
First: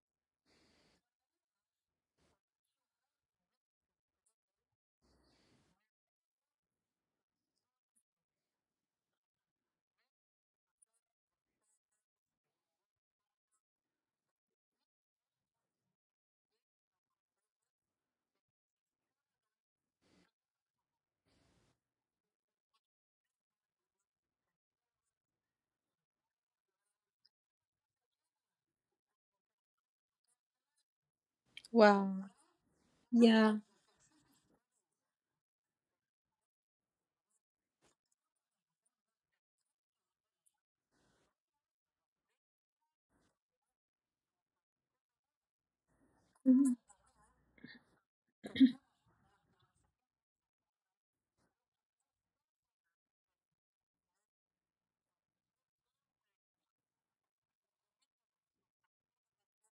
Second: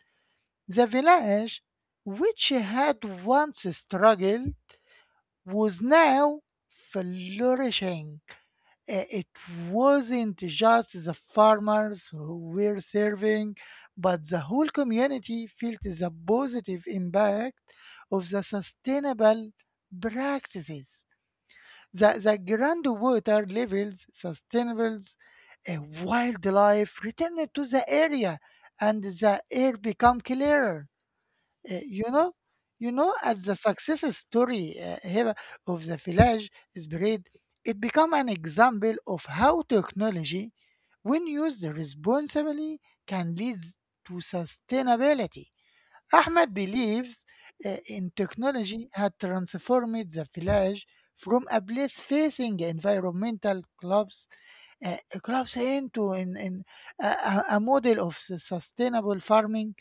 Speaker 1: The village, which had once struggled, was now flourishing. It wasn't just the farmers who were serving, but the whole community felt the positive impact of the sustainable practices. The groundwater levels, sustainables, uh, wildlife returned to the area, and the air became clearer. Uh, you
Speaker 2: Wow.
Speaker 1: know, you know, as the
Speaker 2: Yeah.
Speaker 1: success story here of the village spread, it become an example of how technology, when used responsibly, can lead to sustainability. Ahmed
Speaker 2: hmm
Speaker 1: believes in technology had transformed the village from a place facing environmental collapse, into in a model of sustainable farming.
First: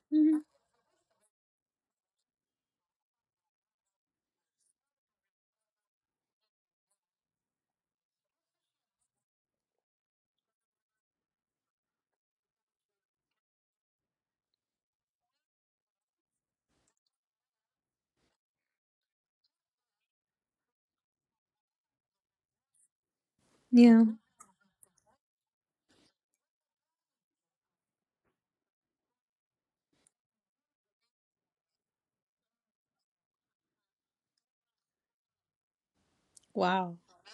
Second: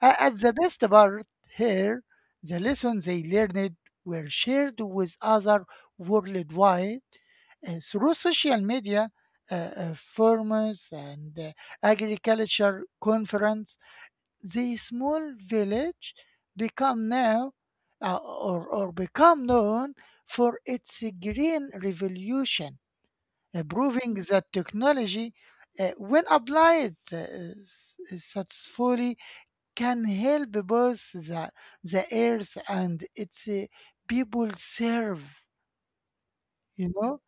Speaker 2: hmm
Speaker 1: At the best part here, the lessons they learned were shared with other worldwide through social media, forums, and agriculture conference. The small village become now, or become known for its green revolution,
Speaker 2: Yeah.
Speaker 1: proving that technology, when applied successfully, can help both the earth and its people serve.
Speaker 2: Wow.
Speaker 1: You know,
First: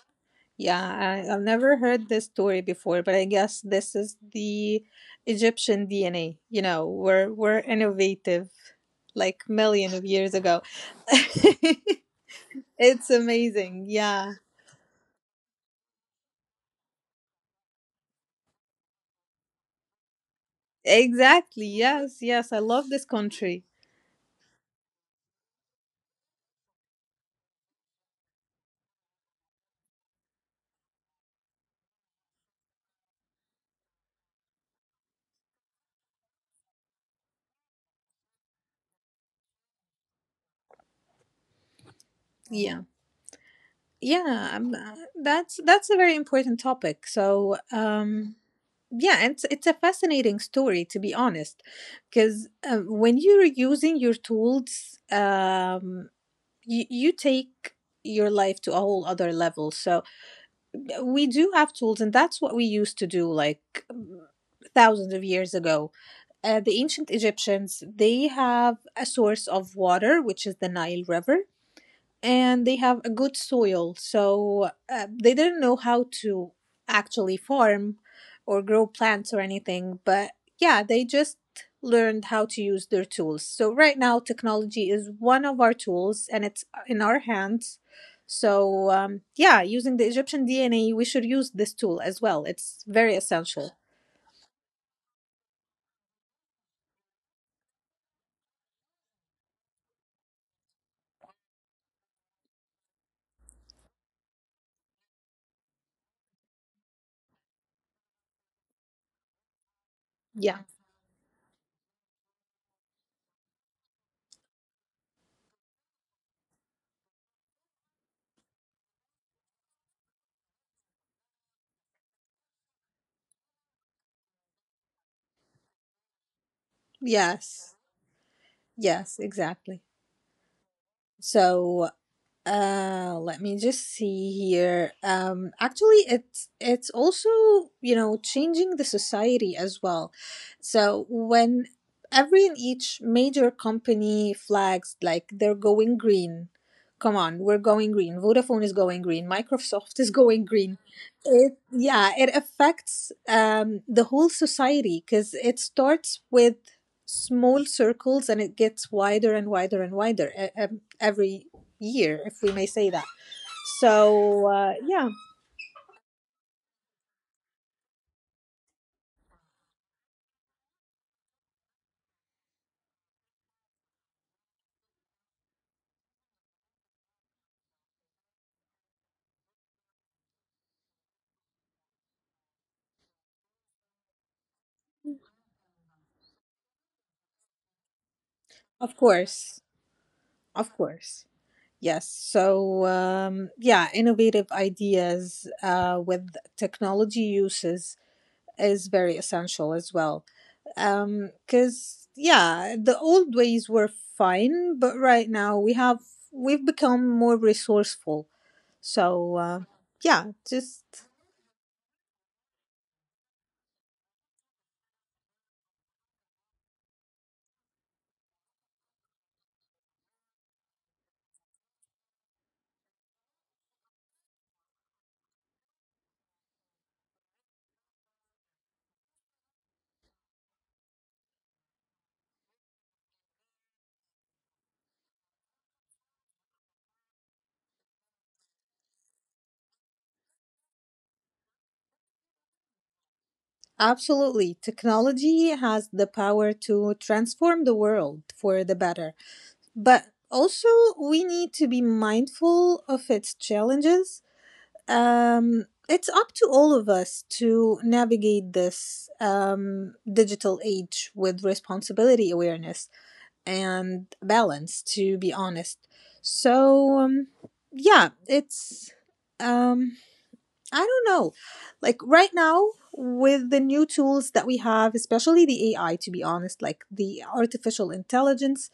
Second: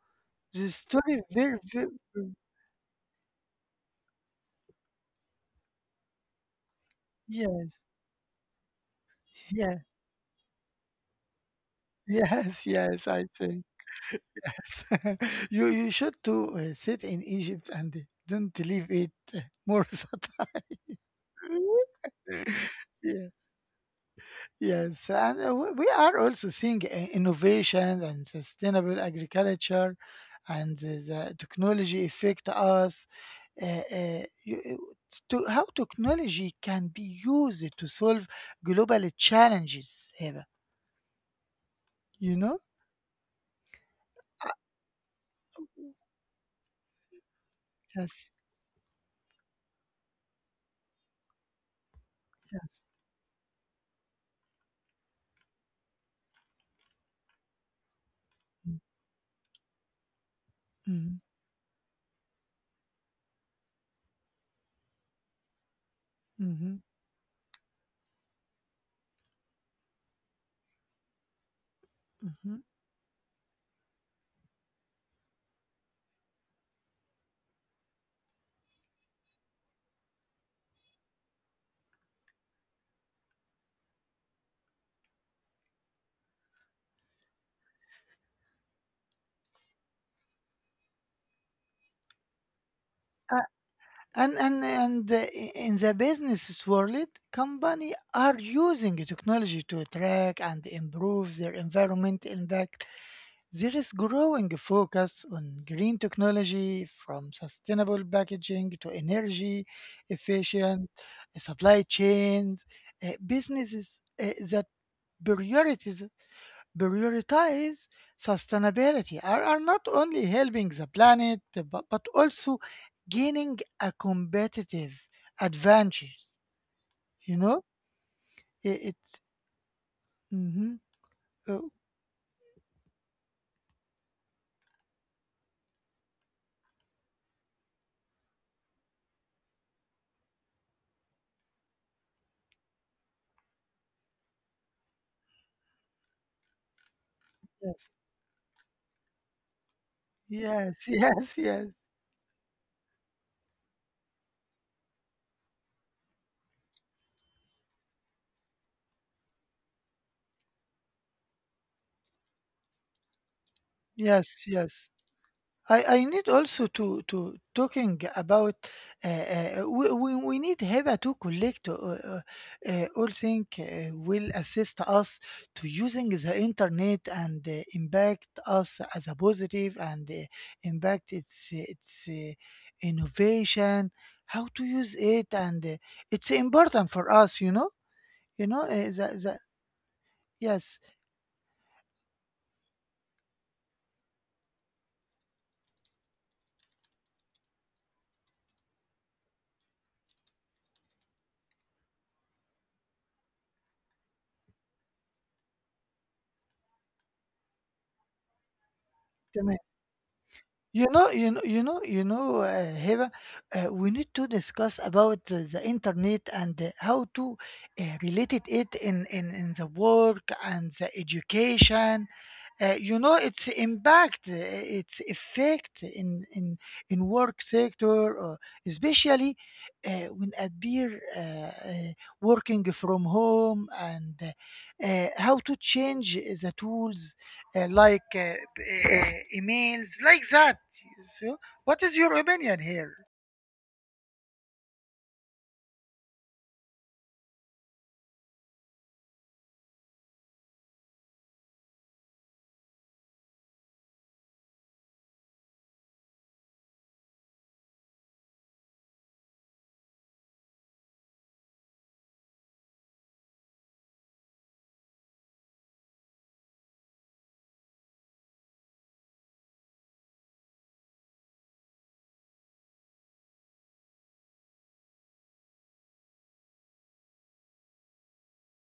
Speaker 1: the story
Speaker 2: Yeah. I've
Speaker 1: very,
Speaker 2: never
Speaker 1: very
Speaker 2: heard this story before, but I guess this is the Egyptian DNA. You know, we're
Speaker 1: yes,
Speaker 2: innovative like
Speaker 1: yeah,
Speaker 2: million of years ago.
Speaker 1: yes, yes.
Speaker 2: It's
Speaker 1: I think
Speaker 2: amazing. Yeah.
Speaker 1: you should to sit in Egypt and don't leave it more than
Speaker 2: Exactly. Yes.
Speaker 1: time.
Speaker 2: Yes. I love this
Speaker 1: Yeah.
Speaker 2: country.
Speaker 1: Yes, and we are also seeing innovation and sustainable agriculture and the technology affect us. Uh, it's to how technology can be used to solve global challenges, Eva. You know?
Speaker 2: Yeah. Yeah. I'm, that's a very important topic. So,
Speaker 1: Yes.
Speaker 2: um, yeah, it's a fascinating story to be honest, because when you're using your tools, you take your life to a whole other level. So
Speaker 1: Mm,
Speaker 2: we do have tools, and that's what we used to do, like thousands of years ago.
Speaker 1: mhm,
Speaker 2: The ancient Egyptians, they have a source of water, which is the Nile River,
Speaker 1: mhm.
Speaker 2: and they have a good soil. So they didn't know how to actually farm or grow plants or anything, but yeah, they just learned how to use their tools. So right now, technology is one of our tools and it's in our hands. So, yeah, using the Egyptian DNA, we should use this tool as well. It's very
Speaker 1: Uh,
Speaker 2: essential.
Speaker 1: and and in the business world, company are using technology to track and improve their environment impact. There is growing focus on green technology from sustainable packaging to energy
Speaker 2: Yeah.
Speaker 1: efficient supply chains. Businesses that priorities, prioritize sustainability are not only helping the planet, but also gaining a competitive advantage. You know,
Speaker 2: Yes. Yes,
Speaker 1: it's.
Speaker 2: exactly.
Speaker 1: Mhm. Oh,
Speaker 2: So, let me just see here. Actually, it's also, you know, changing the society as well. So when every and each major company flags like they're going green, come on, we're
Speaker 1: yes,
Speaker 2: going green. Vodafone is going green. Microsoft is going
Speaker 1: yes,
Speaker 2: green.
Speaker 1: yes,
Speaker 2: It,
Speaker 1: yes,
Speaker 2: yeah, it affects the whole society because it starts with small circles and it gets wider and wider and wider every year, if we may say that.
Speaker 1: yes,
Speaker 2: So,
Speaker 1: yes.
Speaker 2: yeah,
Speaker 1: I need also to talking about we need HIPAA to collect all things will assist us to using the internet and impact us as a positive and impact its innovation, how to use it, and it's important for us, you know,
Speaker 2: Of
Speaker 1: the, the,
Speaker 2: course. Of
Speaker 1: yes.
Speaker 2: course. Yes. So, yeah, innovative ideas with technology uses is very essential as well. Because, yeah, the old ways were fine, but right now we have, we've become more resourceful. So, yeah, just
Speaker 1: You know, Hiba, we need to discuss about the internet and how to related it in the work and the education, you know its impact, its effect in work sector, especially when appear working from home and how to change the tools uh, like uh, uh, emails like that. So, what is your opinion here?
Speaker 2: absolutely. Technology has the power to transform the world for the better. But also, we need to be mindful of its challenges. It's up to all of us to navigate this digital age with responsibility, awareness, and balance, to be honest. So, yeah, it's. Um, I don't know. Like right now, with the new tools that we have, especially the AI, to be honest, like the artificial intelligence,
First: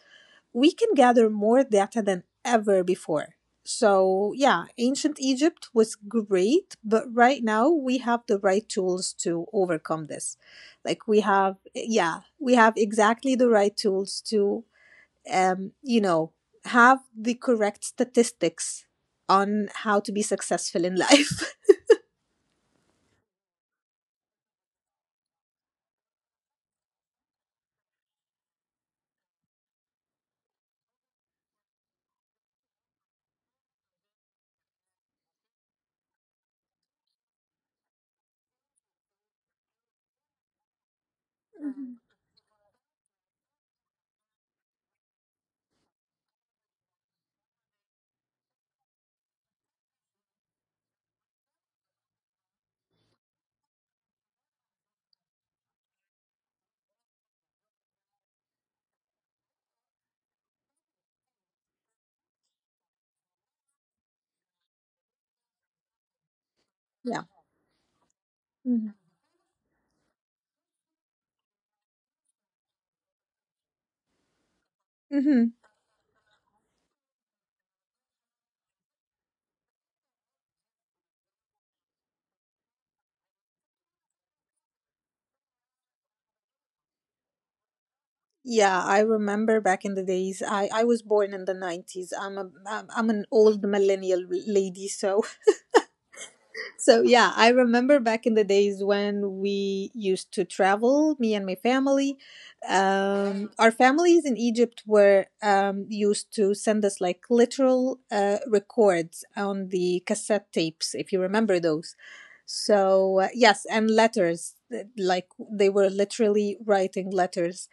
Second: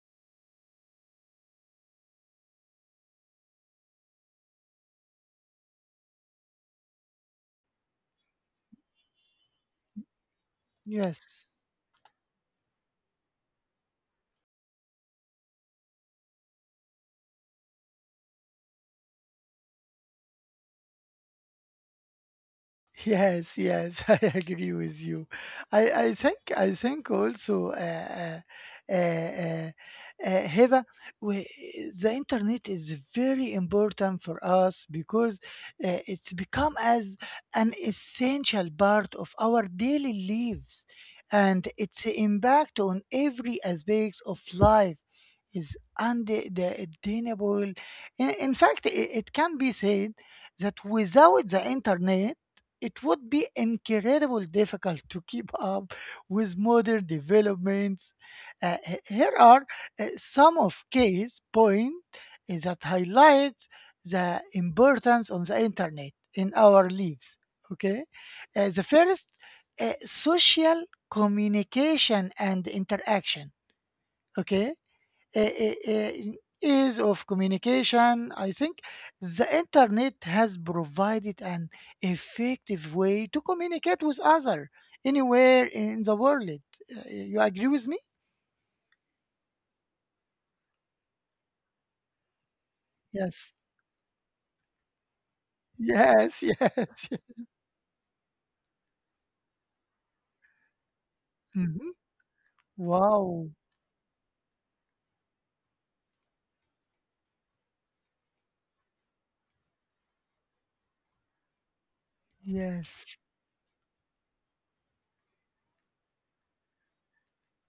Speaker 2: we can gather more data than ever before. So, yeah, ancient Egypt was great, but right now we have the right tools to overcome this. Like we
Speaker 1: Yes.
Speaker 2: have, yeah, we have exactly the right tools to, you know, have the correct statistics on how to be successful in life.
Speaker 1: Yes, yes, I agree with you. I think also uh, Heba, we, the internet is very important for us because it's become as an essential part of our daily lives, and
Speaker 2: Mhm.
Speaker 1: its impact on every aspect of life is undeniable. In fact, I it can be said that without the internet it would be incredibly difficult to keep up with modern developments. Here are some of case points that highlight the importance of the internet in our
Speaker 2: Yeah.
Speaker 1: lives. Okay. The
Speaker 2: Mhm.
Speaker 1: first, social communication and interaction. Okay. uh,
Speaker 2: Mhm.
Speaker 1: uh, uh, Ease of communication, I think the internet has provided an effective way to communicate with others anywhere in the world. You agree with me?
Speaker 2: Yeah, I remember back in the days. I was born in the 90s. I'm a I'm I'm an
Speaker 1: Yes.
Speaker 2: old millennial lady, so
Speaker 1: Yes,
Speaker 2: so
Speaker 1: yes.
Speaker 2: yeah, I remember back in the days when we used to travel, me and my
Speaker 1: Mhm.
Speaker 2: family.
Speaker 1: Wow.
Speaker 2: Our families in Egypt were used to send us like literal records on the cassette tapes, if you remember those.
Speaker 1: Yes.
Speaker 2: So, yes, and letters, like they were literally writing letters.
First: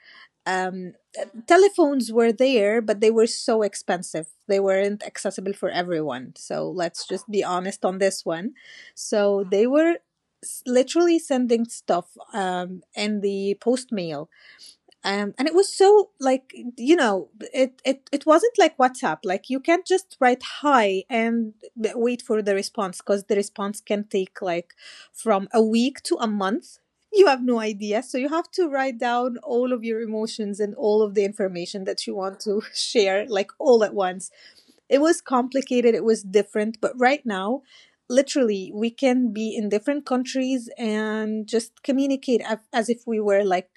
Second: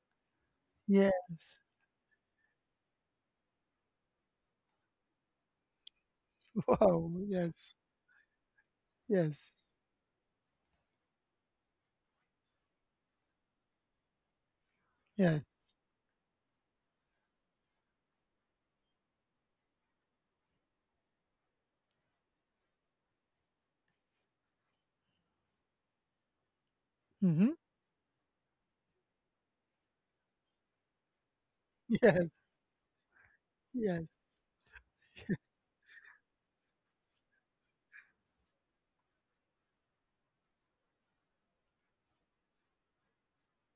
Speaker 2: Um,
Speaker 1: Yes.
Speaker 2: Telephones were there, but they were so expensive. They weren't accessible for everyone. So let's
Speaker 1: Wow.
Speaker 2: just be
Speaker 1: Yes.
Speaker 2: honest on this one. So they
Speaker 1: Yes.
Speaker 2: were literally sending stuff in the post mail,
Speaker 1: Yes.
Speaker 2: and it was so like, you know, it wasn't like WhatsApp. Like you can't just write hi and wait for the response because the response can take like from a week to a month. You have
Speaker 1: Hmm.
Speaker 2: no idea, so you have to write down all of your emotions and all of the information that you want
Speaker 1: Yes.
Speaker 2: to share, like all at
Speaker 1: Yes.
Speaker 2: once. It was complicated, it was different, but right now, literally, we can be in different countries and just communicate as, if we were like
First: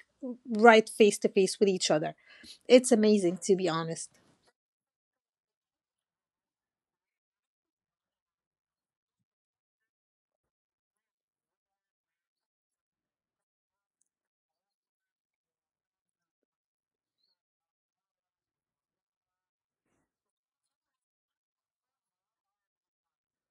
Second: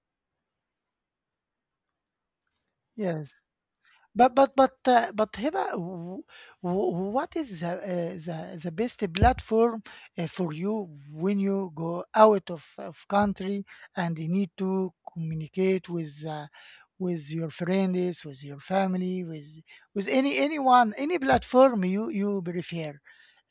Speaker 2: right face to face with each other. It's
Speaker 1: Yes.
Speaker 2: amazing, to be honest.
Speaker 1: But Hiba, what is the, the best platform for you when you go out of country and you need to communicate with your friends, with your family, with any anyone, any platform you prefer?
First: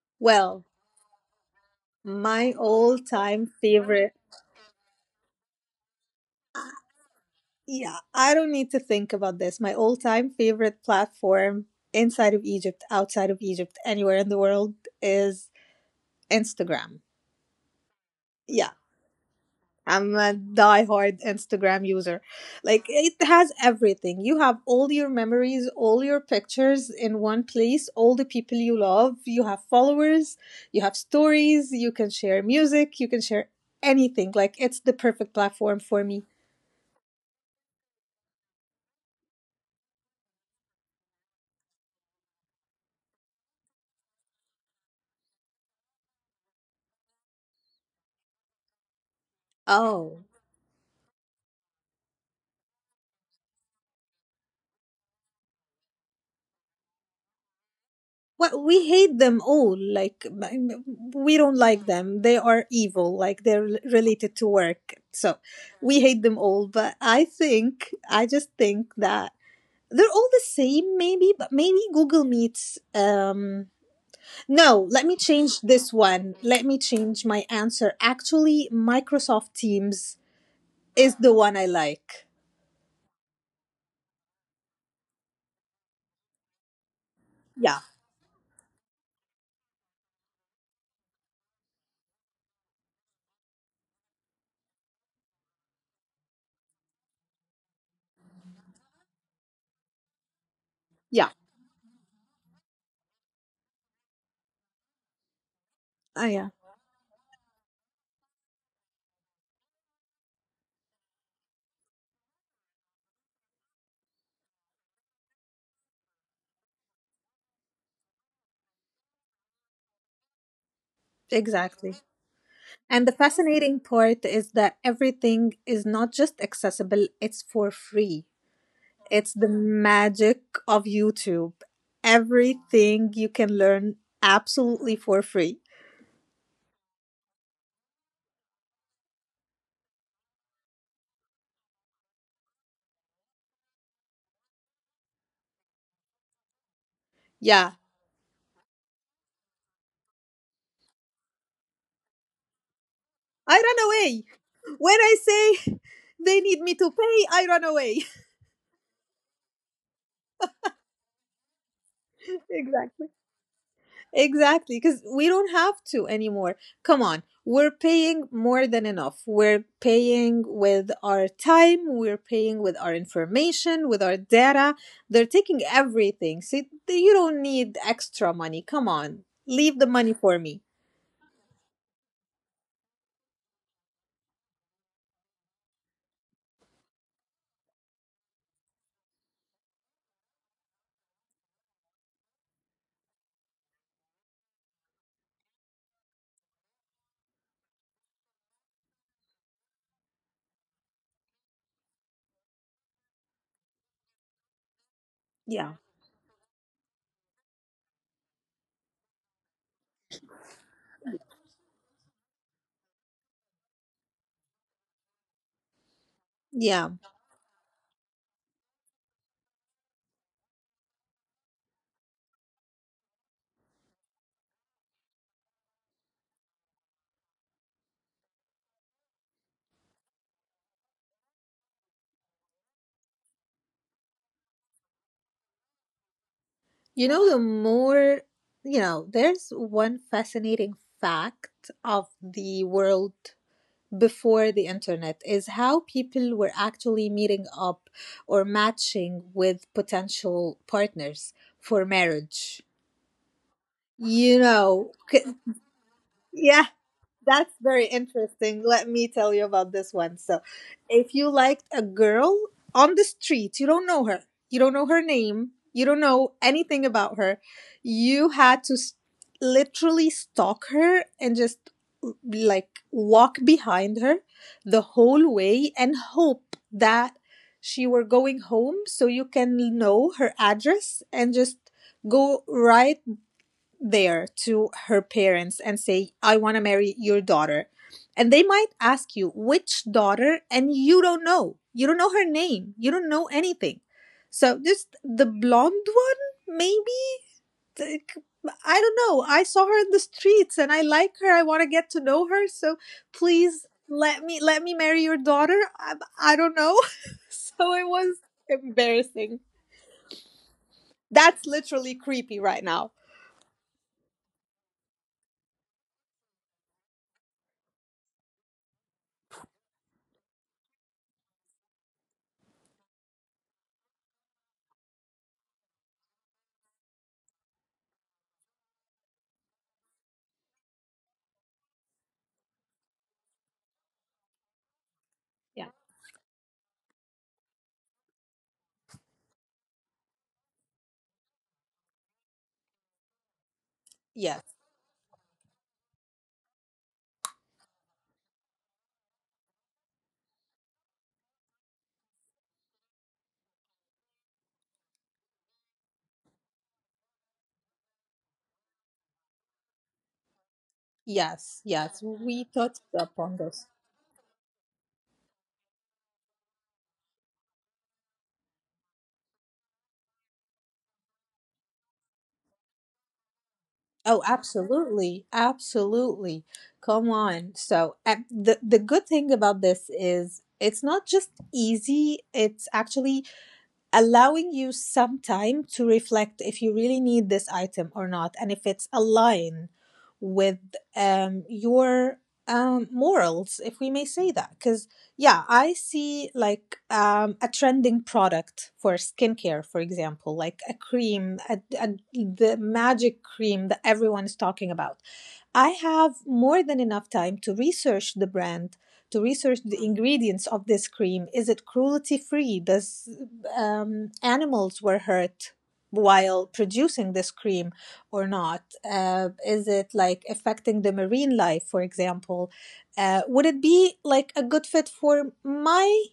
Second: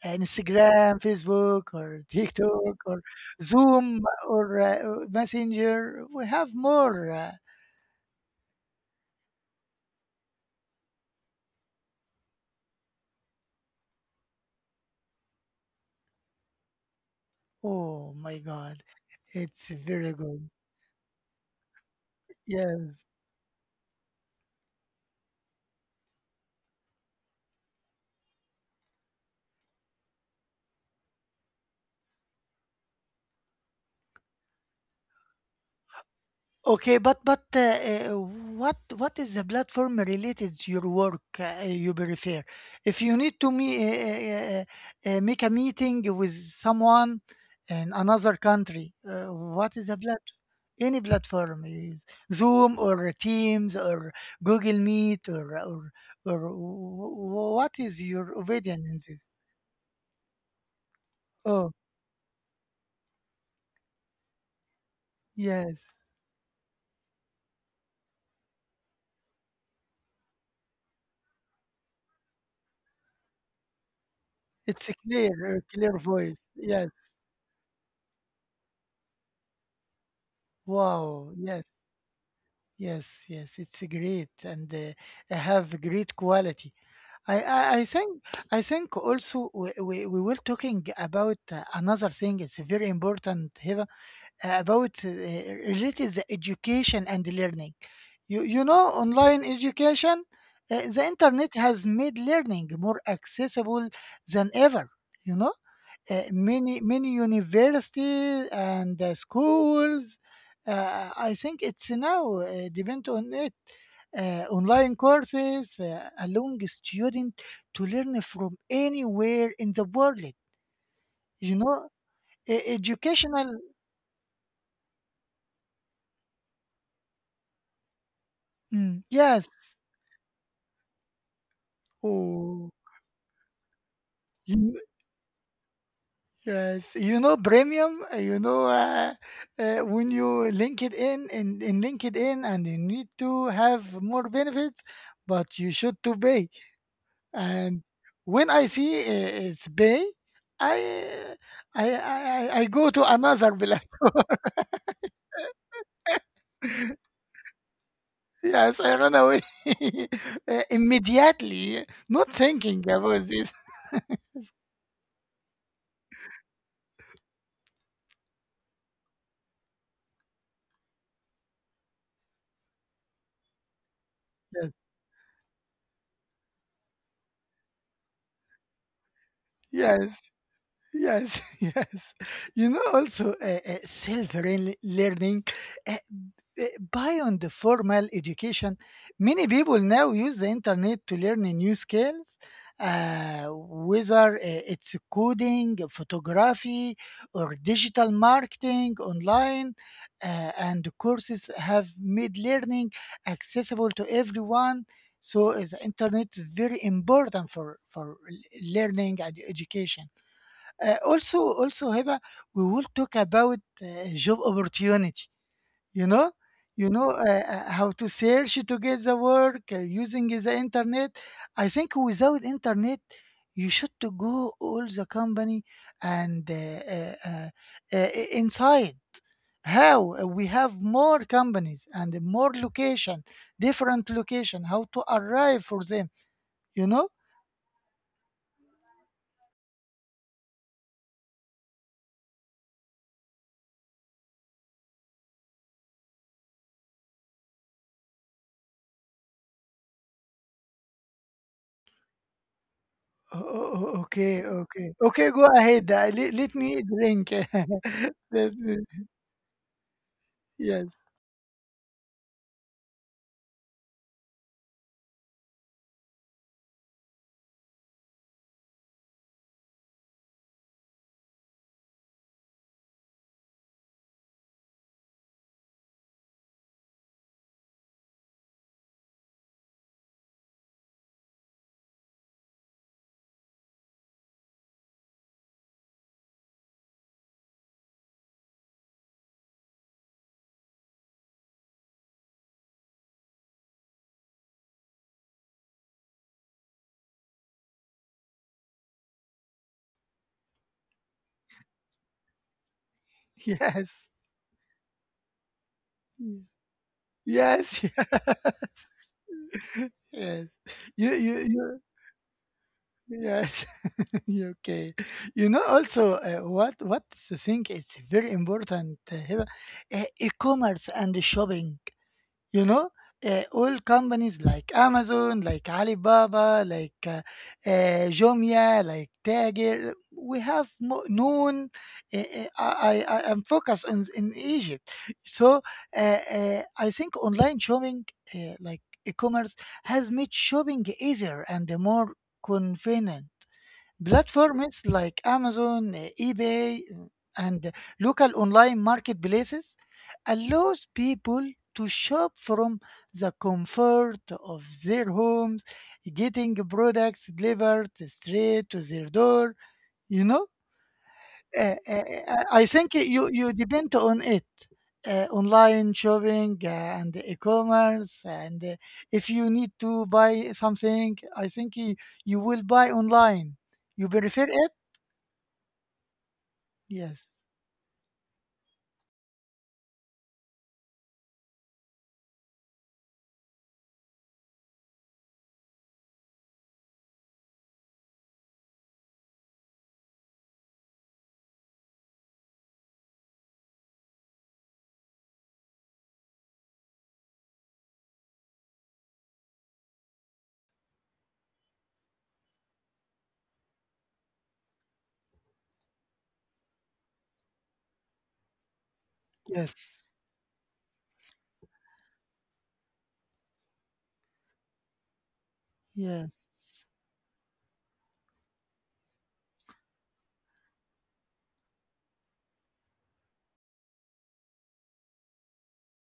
Speaker 2: Well,
Speaker 1: Instagram, Facebook, or
Speaker 2: my
Speaker 1: TikTok,
Speaker 2: all
Speaker 1: or
Speaker 2: time
Speaker 1: Zoom,
Speaker 2: favorite.
Speaker 1: or uh, Messenger. We have more. Uh,
Speaker 2: Yeah, I don't need to think about this. My all time favorite platform inside of Egypt, outside of Egypt, anywhere in the world is Instagram.
Speaker 1: oh my
Speaker 2: Yeah,
Speaker 1: God, it's very
Speaker 2: I'm a
Speaker 1: good.
Speaker 2: diehard Instagram user. Like
Speaker 1: Yes.
Speaker 2: it has everything. You have all your memories, all your pictures in one place, all the people you love. You have followers, you have stories, you can share music, you can share anything. Like it's the perfect platform for me.
Speaker 1: Okay, but what is the platform related to your work you prefer? If you need to me make a meeting with someone in another country, what is the
Speaker 2: Oh.
Speaker 1: platform? Any platform, you use Zoom or Teams or Google Meet or what is your
Speaker 2: Well,
Speaker 1: opinion
Speaker 2: we
Speaker 1: in
Speaker 2: hate
Speaker 1: this?
Speaker 2: them all. Like we don't
Speaker 1: Oh,
Speaker 2: like them. They are evil. Like they're related to work. So
Speaker 1: yes,
Speaker 2: we hate them all. But I think I just think that they're all the same maybe but maybe Google Meets, um, no,
Speaker 1: it's
Speaker 2: let me change
Speaker 1: a
Speaker 2: this
Speaker 1: clear
Speaker 2: one,
Speaker 1: voice.
Speaker 2: let me
Speaker 1: Yes.
Speaker 2: change my answer, actually, Microsoft Teams is the
Speaker 1: Wow.
Speaker 2: one
Speaker 1: Yes.
Speaker 2: I like.
Speaker 1: Yes, yes, it's great and have great quality.
Speaker 2: Yeah.
Speaker 1: I think also we were talking about another thing. It's very important here about related the education and learning. You know, online education, the
Speaker 2: Yeah.
Speaker 1: internet has made learning more accessible than ever. You know,
Speaker 2: Ah, yeah.
Speaker 1: many universities and schools. I think it's now depend on it. Online courses allowing a student to learn from anywhere in the world. You know,
Speaker 2: Exactly. And the
Speaker 1: educational.
Speaker 2: fascinating part is that everything is not just accessible, it's for free.
Speaker 1: Mm,
Speaker 2: It's the
Speaker 1: yes.
Speaker 2: magic of YouTube.
Speaker 1: Oh.
Speaker 2: Everything you can learn
Speaker 1: you-
Speaker 2: absolutely for free.
Speaker 1: Yes, you know premium. You know when you link it in LinkedIn, and you need to have more benefits, but you should to pay.
Speaker 2: Yeah.
Speaker 1: And when I see it's bay, I I go to
Speaker 2: I
Speaker 1: another
Speaker 2: run away.
Speaker 1: platform.
Speaker 2: When I say they need me to pay, I run away.
Speaker 1: Yes, I run away. Immediately, not thinking
Speaker 2: Exactly.
Speaker 1: about this.
Speaker 2: Exactly. Because we don't have to anymore. Come on. We're paying more than enough. We're paying with our time. We're paying with our information, with our
Speaker 1: Yes,
Speaker 2: data. They're taking everything. See, you don't need extra money. Come on. Leave the money
Speaker 1: yes,
Speaker 2: for me.
Speaker 1: yes, yes. You know, also self-learning, uh, uh, beyond the formal education, many people now use the internet to learn new skills, whether it's coding, photography, or digital marketing online. And courses have made learning accessible to everyone. So
Speaker 2: Yeah.
Speaker 1: the internet is very important for learning and education. Also, also, Hiba, we will talk about job opportunity. You know, you
Speaker 2: Yeah.
Speaker 1: know how to search to get the work using the internet. I think without internet, you should to go all the company and inside. How we have more companies and more location, different location. How to arrive for them? You know.
Speaker 2: You know, the more, you know, there's one fascinating fact of the world before the internet is how people were actually meeting up or matching with potential partners for marriage.
Speaker 1: Oh,
Speaker 2: You
Speaker 1: okay,
Speaker 2: know,
Speaker 1: okay. Okay, go ahead, le let
Speaker 2: yeah,
Speaker 1: me drink.
Speaker 2: that's very
Speaker 1: Let
Speaker 2: interesting.
Speaker 1: me
Speaker 2: Let me tell you about this one. So,
Speaker 1: yes,
Speaker 2: if you liked a girl on the street, you don't know her, you don't know her name, you don't know anything about her, you had to literally stalk her and just like walk behind her the whole way and hope that she were going home so you can know her address and just go right there to her parents and say, I want to marry your daughter. And they might ask you, which daughter? And you don't know. You don't know her name. You don't know anything. So just the blonde one, maybe? Like, I don't know. I saw her in the streets and I like her. I want to get to know her. So please
Speaker 1: yes,
Speaker 2: let me marry your daughter. I
Speaker 1: ye
Speaker 2: don't know. So
Speaker 1: yes,
Speaker 2: it was embarrassing.
Speaker 1: yes. You you
Speaker 2: That's
Speaker 1: you
Speaker 2: literally creepy right now.
Speaker 1: yes, okay. You know, also, what what's the thing is very important, here, e-commerce and shopping. You know, all companies like Amazon, like Alibaba, like Jumia, like Tagir, we have mo- known. I am focused on, in Egypt. So
Speaker 2: Yeah.
Speaker 1: uh, I think online shopping, like e commerce, has made shopping easier and more convenient.
Speaker 2: Yeah.
Speaker 1: Platforms like Amazon, eBay, and local online marketplaces allows people to shop from the comfort of their homes, getting products delivered straight to their door. You know,
Speaker 2: Yes,
Speaker 1: Uh,
Speaker 2: yes,
Speaker 1: uh,
Speaker 2: we
Speaker 1: I
Speaker 2: touched
Speaker 1: think you
Speaker 2: upon
Speaker 1: you
Speaker 2: this.
Speaker 1: depend on it. Online shopping and e-commerce and if you need to buy something I think you, you will buy online you
Speaker 2: Oh,
Speaker 1: prefer it.
Speaker 2: absolutely, absolutely. Come
Speaker 1: Yes.
Speaker 2: on. So, the good thing about this is it's not just easy, it's actually allowing you some time to reflect if you really need this item or not and if it's aligned with your morals if we may say that because yeah I see like a trending product for skincare for example like a cream the magic cream that everyone is talking about. I have more than enough time to research the brand, to research the
Speaker 1: Yes.
Speaker 2: ingredients of this cream. Is it cruelty free? Does animals were hurt while
Speaker 1: Yes.
Speaker 2: producing this cream or not? Is it like affecting the marine life, for example? Would it be like a good fit for my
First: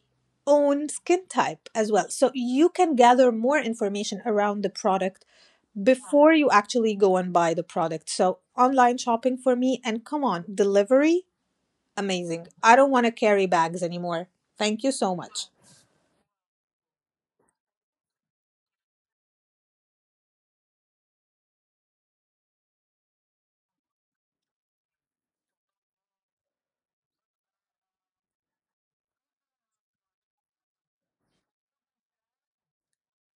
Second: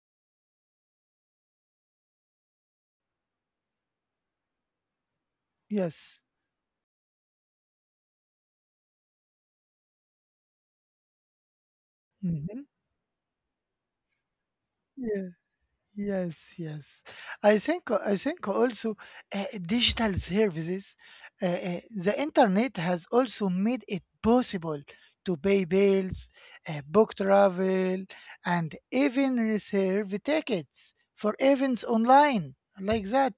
Speaker 2: own skin type as well? So you can gather more information around the product
Speaker 1: Yes.
Speaker 2: before you actually go and buy the product. So online shopping for me and come on, delivery, amazing.
Speaker 1: Mhm.
Speaker 2: I don't want to carry bags anymore. Thank you so
Speaker 1: Yeah.
Speaker 2: much.
Speaker 1: Yes, yes. I think also digital services, the internet has also made it possible to pay bills, book travel, and even reserve tickets for events online like that.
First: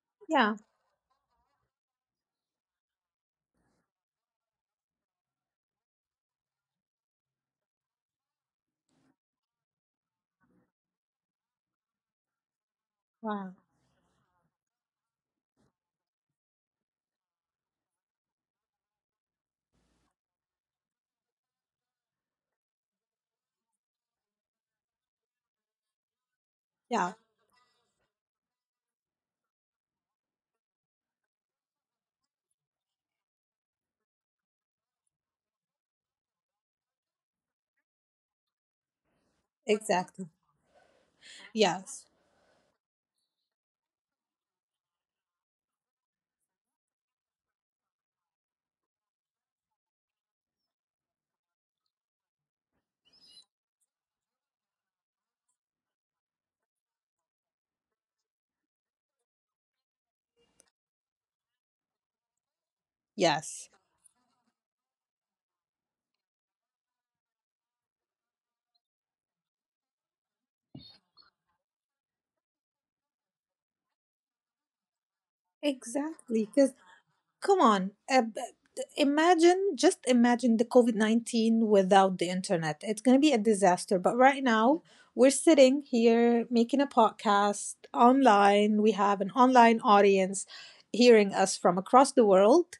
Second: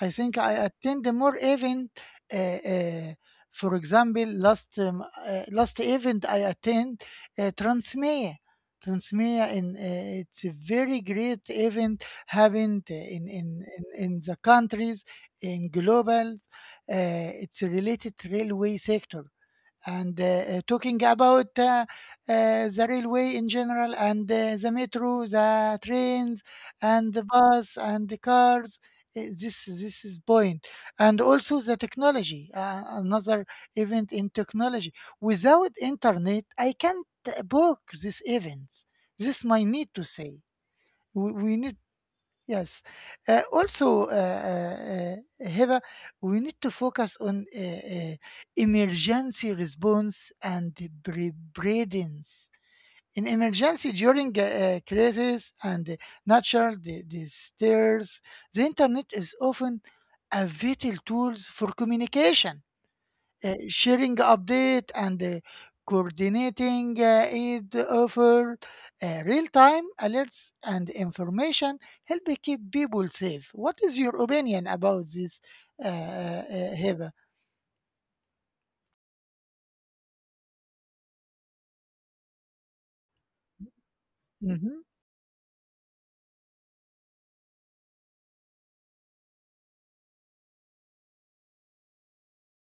Speaker 1: I think I
Speaker 2: Yeah.
Speaker 1: attend more event. Uh, uh, for example, last last event I attend Transmedia. Transmea and it's a very great event happened in
Speaker 2: Wow.
Speaker 1: in in, in the countries in global. It's related railway sector and talking about the railway in general and the metro the trains and
Speaker 2: Yeah,
Speaker 1: the bus and the cars, this is point and also the technology, another event in technology without internet I can't book these events this my need to say
Speaker 2: exactly.
Speaker 1: we need.
Speaker 2: Yes.
Speaker 1: Yes. Also, Hiba, we need to focus on emergency response and preparedness. In emergency, during a crisis and natural disasters, the internet is often a vital tool for communication,
Speaker 2: Yes.
Speaker 1: sharing update and coordinating aid offer, real-time alerts and information help keep people safe. What is your opinion about this,
Speaker 2: Exactly. Because
Speaker 1: Heba?
Speaker 2: come on. Imagine, just imagine the COVID 19 without the internet. It's going to be a disaster. But right now,
Speaker 1: Hmm.
Speaker 2: we're sitting here making a podcast online. We have an online audience hearing us from across the world.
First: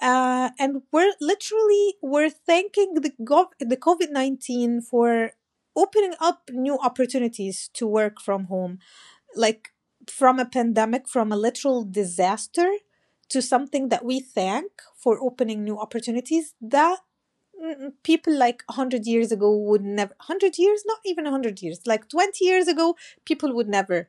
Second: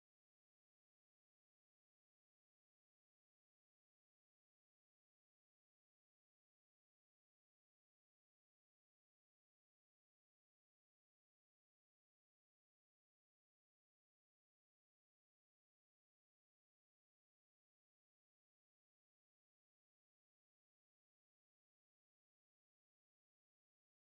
Speaker 2: And we're literally we're thanking the the COVID 19 for opening up new opportunities to work from home like from a pandemic, from a literal disaster to something that we thank for opening new opportunities that mm, people like 100 years ago would never, 100 years, not even 100 years, like 20 years ago people would never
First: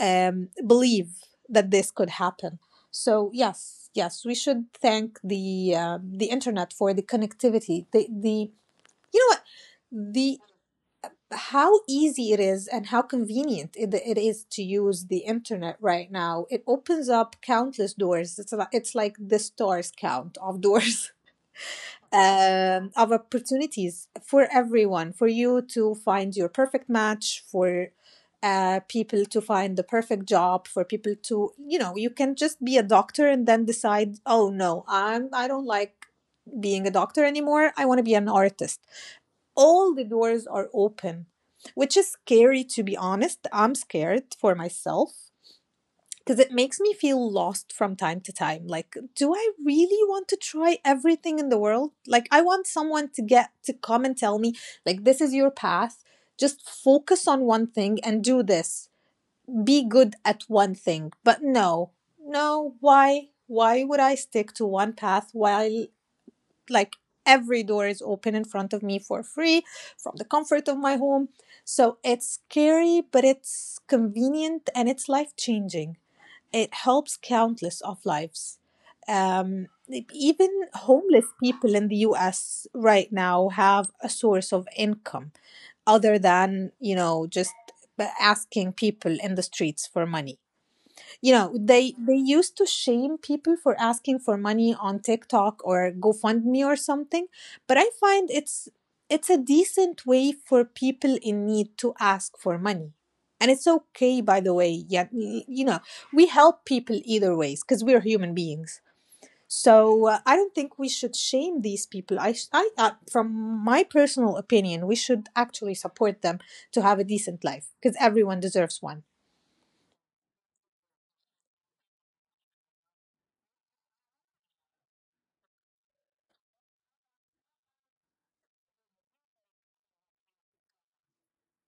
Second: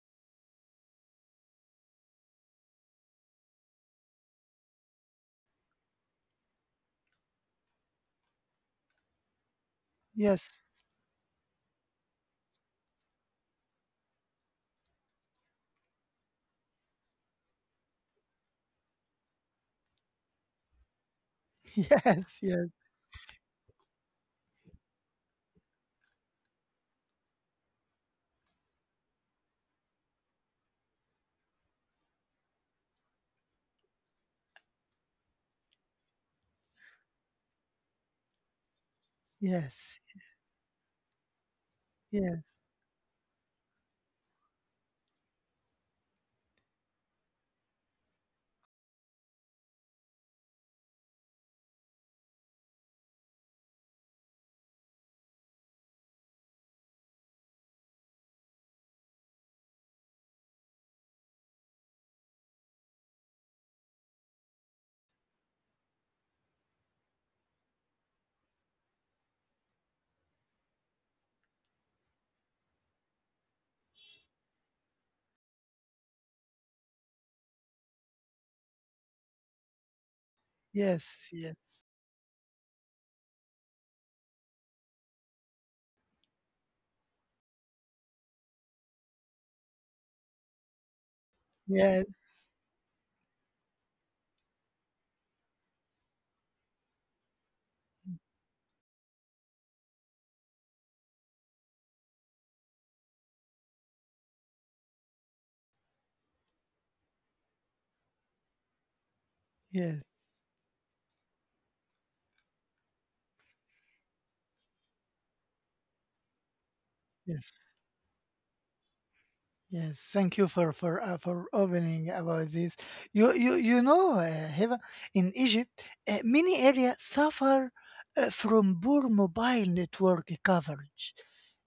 Speaker 2: believe that this could happen. So yes, yes, we should thank the internet for the connectivity, the, you know what, the
Speaker 1: Yes,
Speaker 2: how easy it is and how convenient it is to use the internet right now. It opens up countless doors. It's like the stars count of doors.
Speaker 1: yes, yes,
Speaker 2: Of opportunities for everyone, for you to find your perfect match, for people to find the perfect job, for people to, you know, you can just be a doctor and then decide, oh no, I don't like being a doctor anymore. I want to be an artist. All
Speaker 1: yes,
Speaker 2: the doors are open, which is
Speaker 1: yes,
Speaker 2: scary, to be honest. I'm scared for myself because it makes me feel lost from time to time. Like, do I really want to try everything in the world? Like, I want someone to get to come and tell me, like, this is your path. Just focus on one thing and do this. Be good at one thing. But no, no, why? Why would I stick to one path while, like, every door is open in front of me for free from the comfort of my home. So it's scary, but it's convenient and it's life changing. It helps countless of lives. Um, Even homeless
Speaker 1: yes, yes,
Speaker 2: people in the US right now have a source of income other than, you know, just asking people in the streets for money. You know, they
Speaker 1: yes,
Speaker 2: used to shame people for asking for money on TikTok or GoFundMe or something, but I find it's a decent way for people in need to ask for money. And it's okay, by the way. Yeah, you know, we help people either ways because we're human beings.
Speaker 1: yes,
Speaker 2: So I don't think we should shame these people. I, sh- I From my personal opinion, we should actually support them to have a decent life
Speaker 1: yes.
Speaker 2: because everyone deserves one.
Speaker 1: Yes, thank you for opening about this. You know, Heva, in Egypt, many areas suffer from poor mobile network coverage.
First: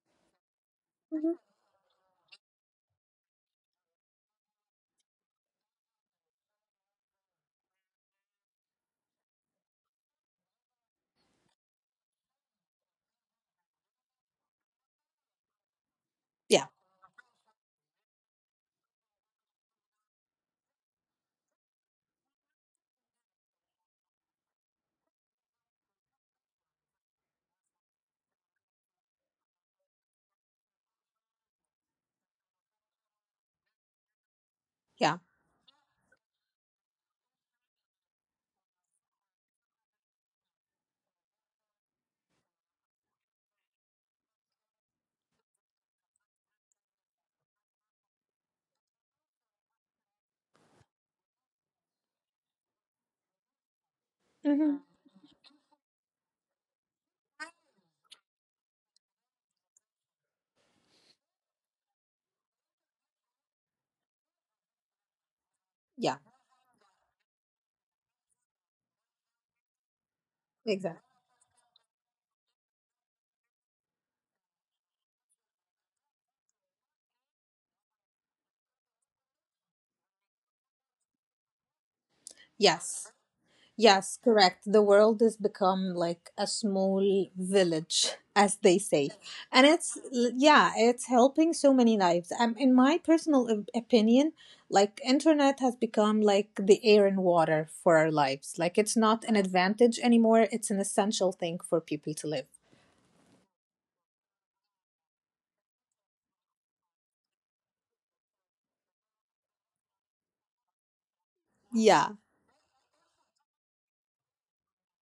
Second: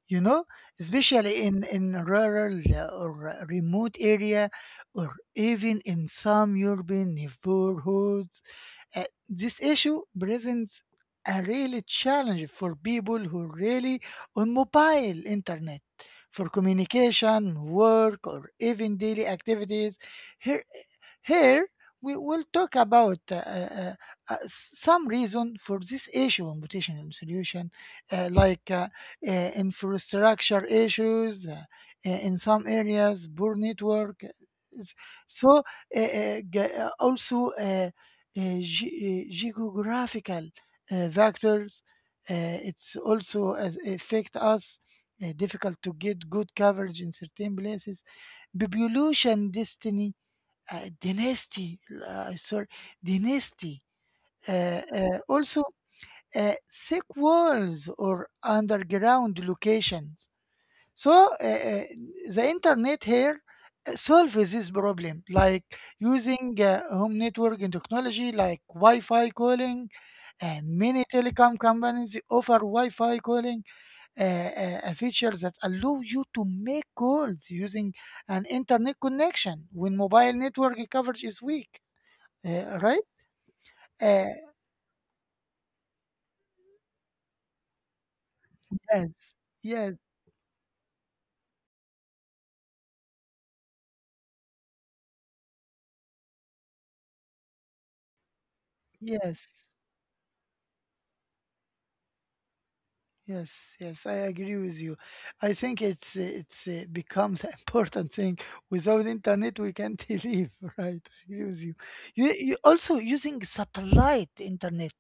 Speaker 1: You know,
Speaker 2: Mhm.
Speaker 1: especially in rural or remote area, or even in some urban neighborhoods. This issue presents a real challenge for people who rely on mobile internet for
Speaker 2: Yeah.
Speaker 1: communication, work, or even daily activities. Here here, we will talk about some reason for this issue in potential solution, like infrastructure issues in some areas, poor network.
Speaker 2: Yeah.
Speaker 1: So, ge- also ge- geographical factors. It's also as affect us. Difficult to get good coverage in certain places. Population destiny dynasty, sorry, dynasty.
Speaker 2: Hmm.
Speaker 1: Also, thick walls or underground locations. So the internet here solves this problem, like
Speaker 2: Yeah.
Speaker 1: using home networking technology, like Wi-Fi calling. Many
Speaker 2: Exactly.
Speaker 1: telecom companies offer Wi-Fi calling, a feature that allow you to make calls using an internet connection when mobile network coverage is weak. Right?
Speaker 2: Yes.
Speaker 1: Uh,
Speaker 2: Yes, correct. The world has become like a small village, as they
Speaker 1: yes,
Speaker 2: say. And
Speaker 1: yes,
Speaker 2: it's, yeah, it's helping so many lives. In my personal opinion, like, internet has become like the air and water for our lives. Like, it's not an
Speaker 1: yes,
Speaker 2: advantage anymore. It's an essential thing for people to live.
Speaker 1: yes, yes. I agree with you. I think it's becomes an important thing. Without internet, we can't live. Right? I agree with you.
Speaker 2: Yeah.
Speaker 1: You also using satellite internet.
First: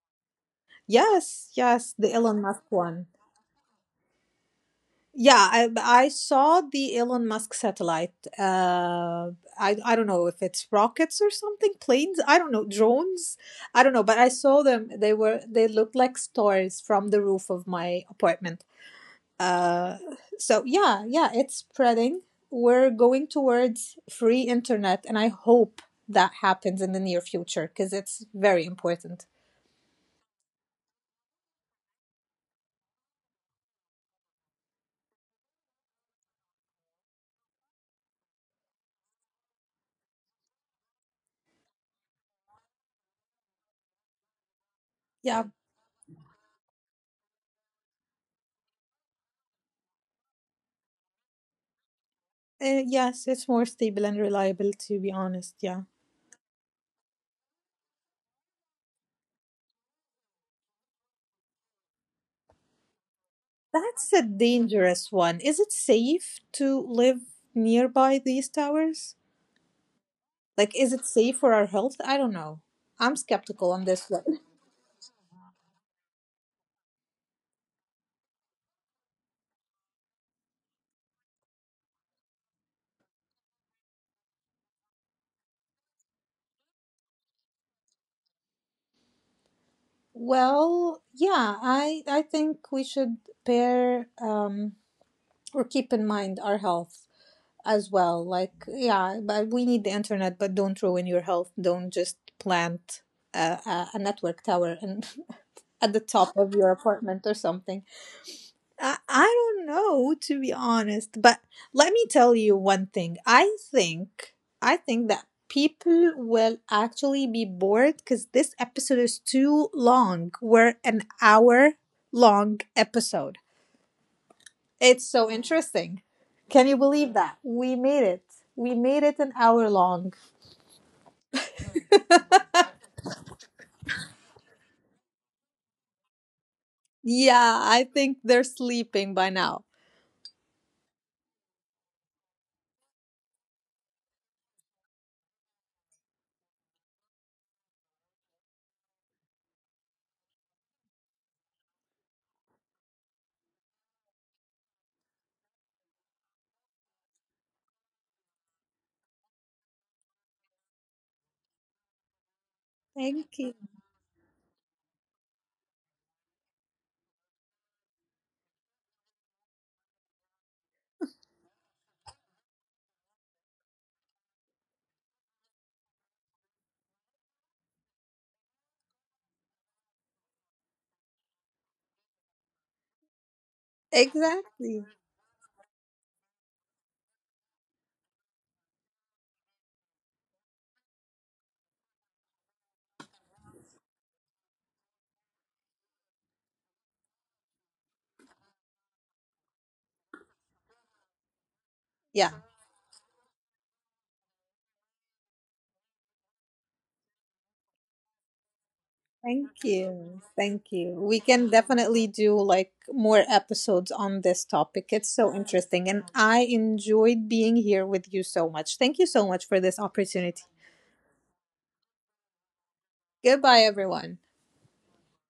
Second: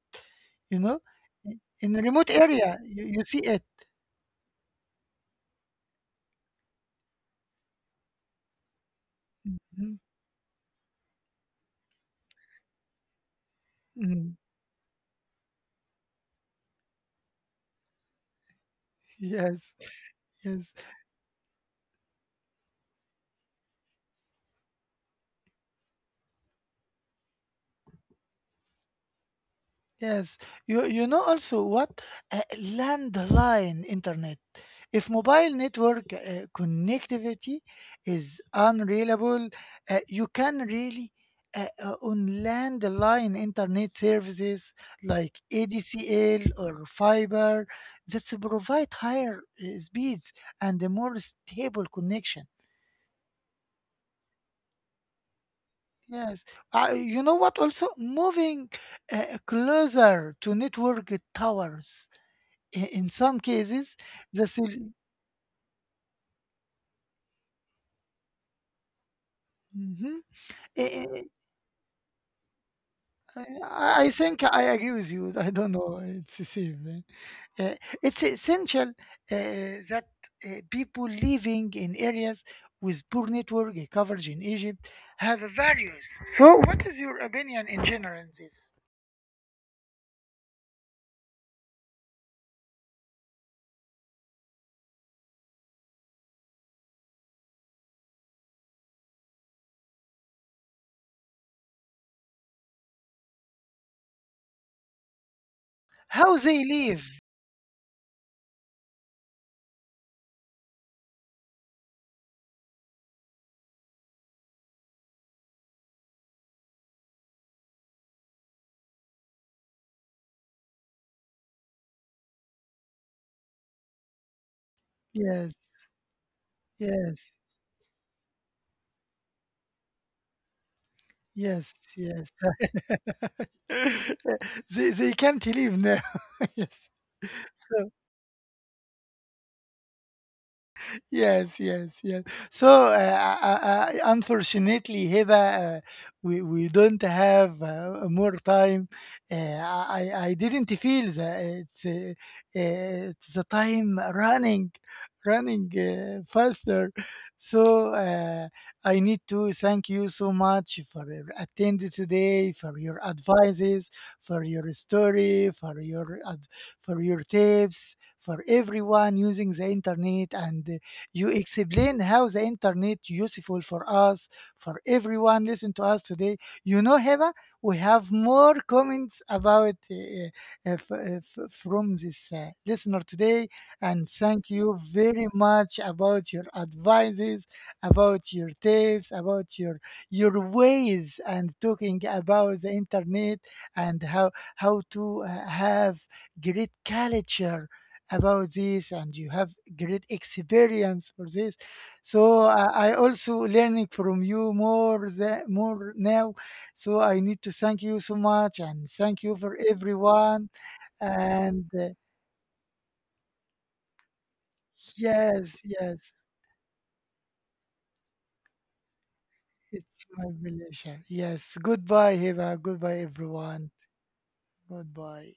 Speaker 1: You know,
Speaker 2: Yes. Yes.
Speaker 1: in a
Speaker 2: The
Speaker 1: remote
Speaker 2: Elon Musk
Speaker 1: area, you,
Speaker 2: one.
Speaker 1: you see it.
Speaker 2: Yeah, I saw the Elon Musk satellite. I
Speaker 1: Mhm,
Speaker 2: don't know if it's rockets or something, planes. I don't know, drones. I don't know, but I
Speaker 1: mhm.
Speaker 2: saw them. They looked like stars from the roof of my apartment.
Speaker 1: Yes,
Speaker 2: Uh, so
Speaker 1: yes.
Speaker 2: yeah, yeah, it's spreading. We're going towards free internet, and I hope that happens in the near future because it's very important.
Speaker 1: Yes, you know also what? Landline internet. If mobile network connectivity is unreliable, you can really on landline internet services like
Speaker 2: Yeah,
Speaker 1: ADSL or fiber that provide higher speeds and a more stable connection.
Speaker 2: yes, it's more stable and reliable. To be honest, yeah.
Speaker 1: Yes, you know what? Also, moving closer to network towers. I in some cases,
Speaker 2: That's a
Speaker 1: the sol
Speaker 2: dangerous one. Is it safe to live nearby these towers?
Speaker 1: mhm.
Speaker 2: Like, is it
Speaker 1: I
Speaker 2: safe for our health? I don't know. I'm skeptical on
Speaker 1: I
Speaker 2: this
Speaker 1: think
Speaker 2: one.
Speaker 1: I agree with you. I don't know. It's the same. Eh. Uh, it's essential that people living in areas with poor network coverage in Egypt have values. So, what is your opinion in general on this?
Speaker 2: Well, yeah, I think we should pair or keep in mind our health as well. Like, yeah, but we need the internet, but don't ruin your health. Don't just plant a network tower and at the
Speaker 1: How
Speaker 2: top of
Speaker 1: they
Speaker 2: your
Speaker 1: live?
Speaker 2: apartment or something. I don't know, to be honest, but let me tell you one thing. I think that people will actually be bored because this episode is too long. We're an hour long episode. It's so
Speaker 1: Yes,
Speaker 2: interesting. Can you believe
Speaker 1: yes,
Speaker 2: that? We made it. We made it an hour long.
Speaker 1: yes, yes. They can't live now. Yes.
Speaker 2: Yeah, I
Speaker 1: So.
Speaker 2: think they're sleeping by now.
Speaker 1: Yes, yes, yes. So, unfortunately, Hiba, we don't have more time. I didn't feel that it's the time running, running faster. So, I need to thank you so much for your attending today, for your
Speaker 2: Thank you.
Speaker 1: advices, for your story, for your for your tips, for everyone using the internet and you explain how the internet useful for us, for everyone listen to us today. You know, Heba, we have more comments about from this listener today, and thank you
Speaker 2: Exactly.
Speaker 1: very much about your advices, about your tips, about your ways, and talking about the internet and how to have great culture about this and you have great experience for this
Speaker 2: Yeah.
Speaker 1: so I also learning from you more than, more now so I need to thank you so much and thank you
Speaker 2: Thank
Speaker 1: for
Speaker 2: you.
Speaker 1: everyone
Speaker 2: Thank you. We can
Speaker 1: and
Speaker 2: definitely do like more episodes on this topic. It's so
Speaker 1: yes
Speaker 2: interesting. And
Speaker 1: yes
Speaker 2: I enjoyed being here with you so much. Thank you so much for this
Speaker 1: it's my
Speaker 2: opportunity.
Speaker 1: pleasure yes goodbye Hiba goodbye everyone
Speaker 2: Goodbye, everyone.
Speaker 1: goodbye.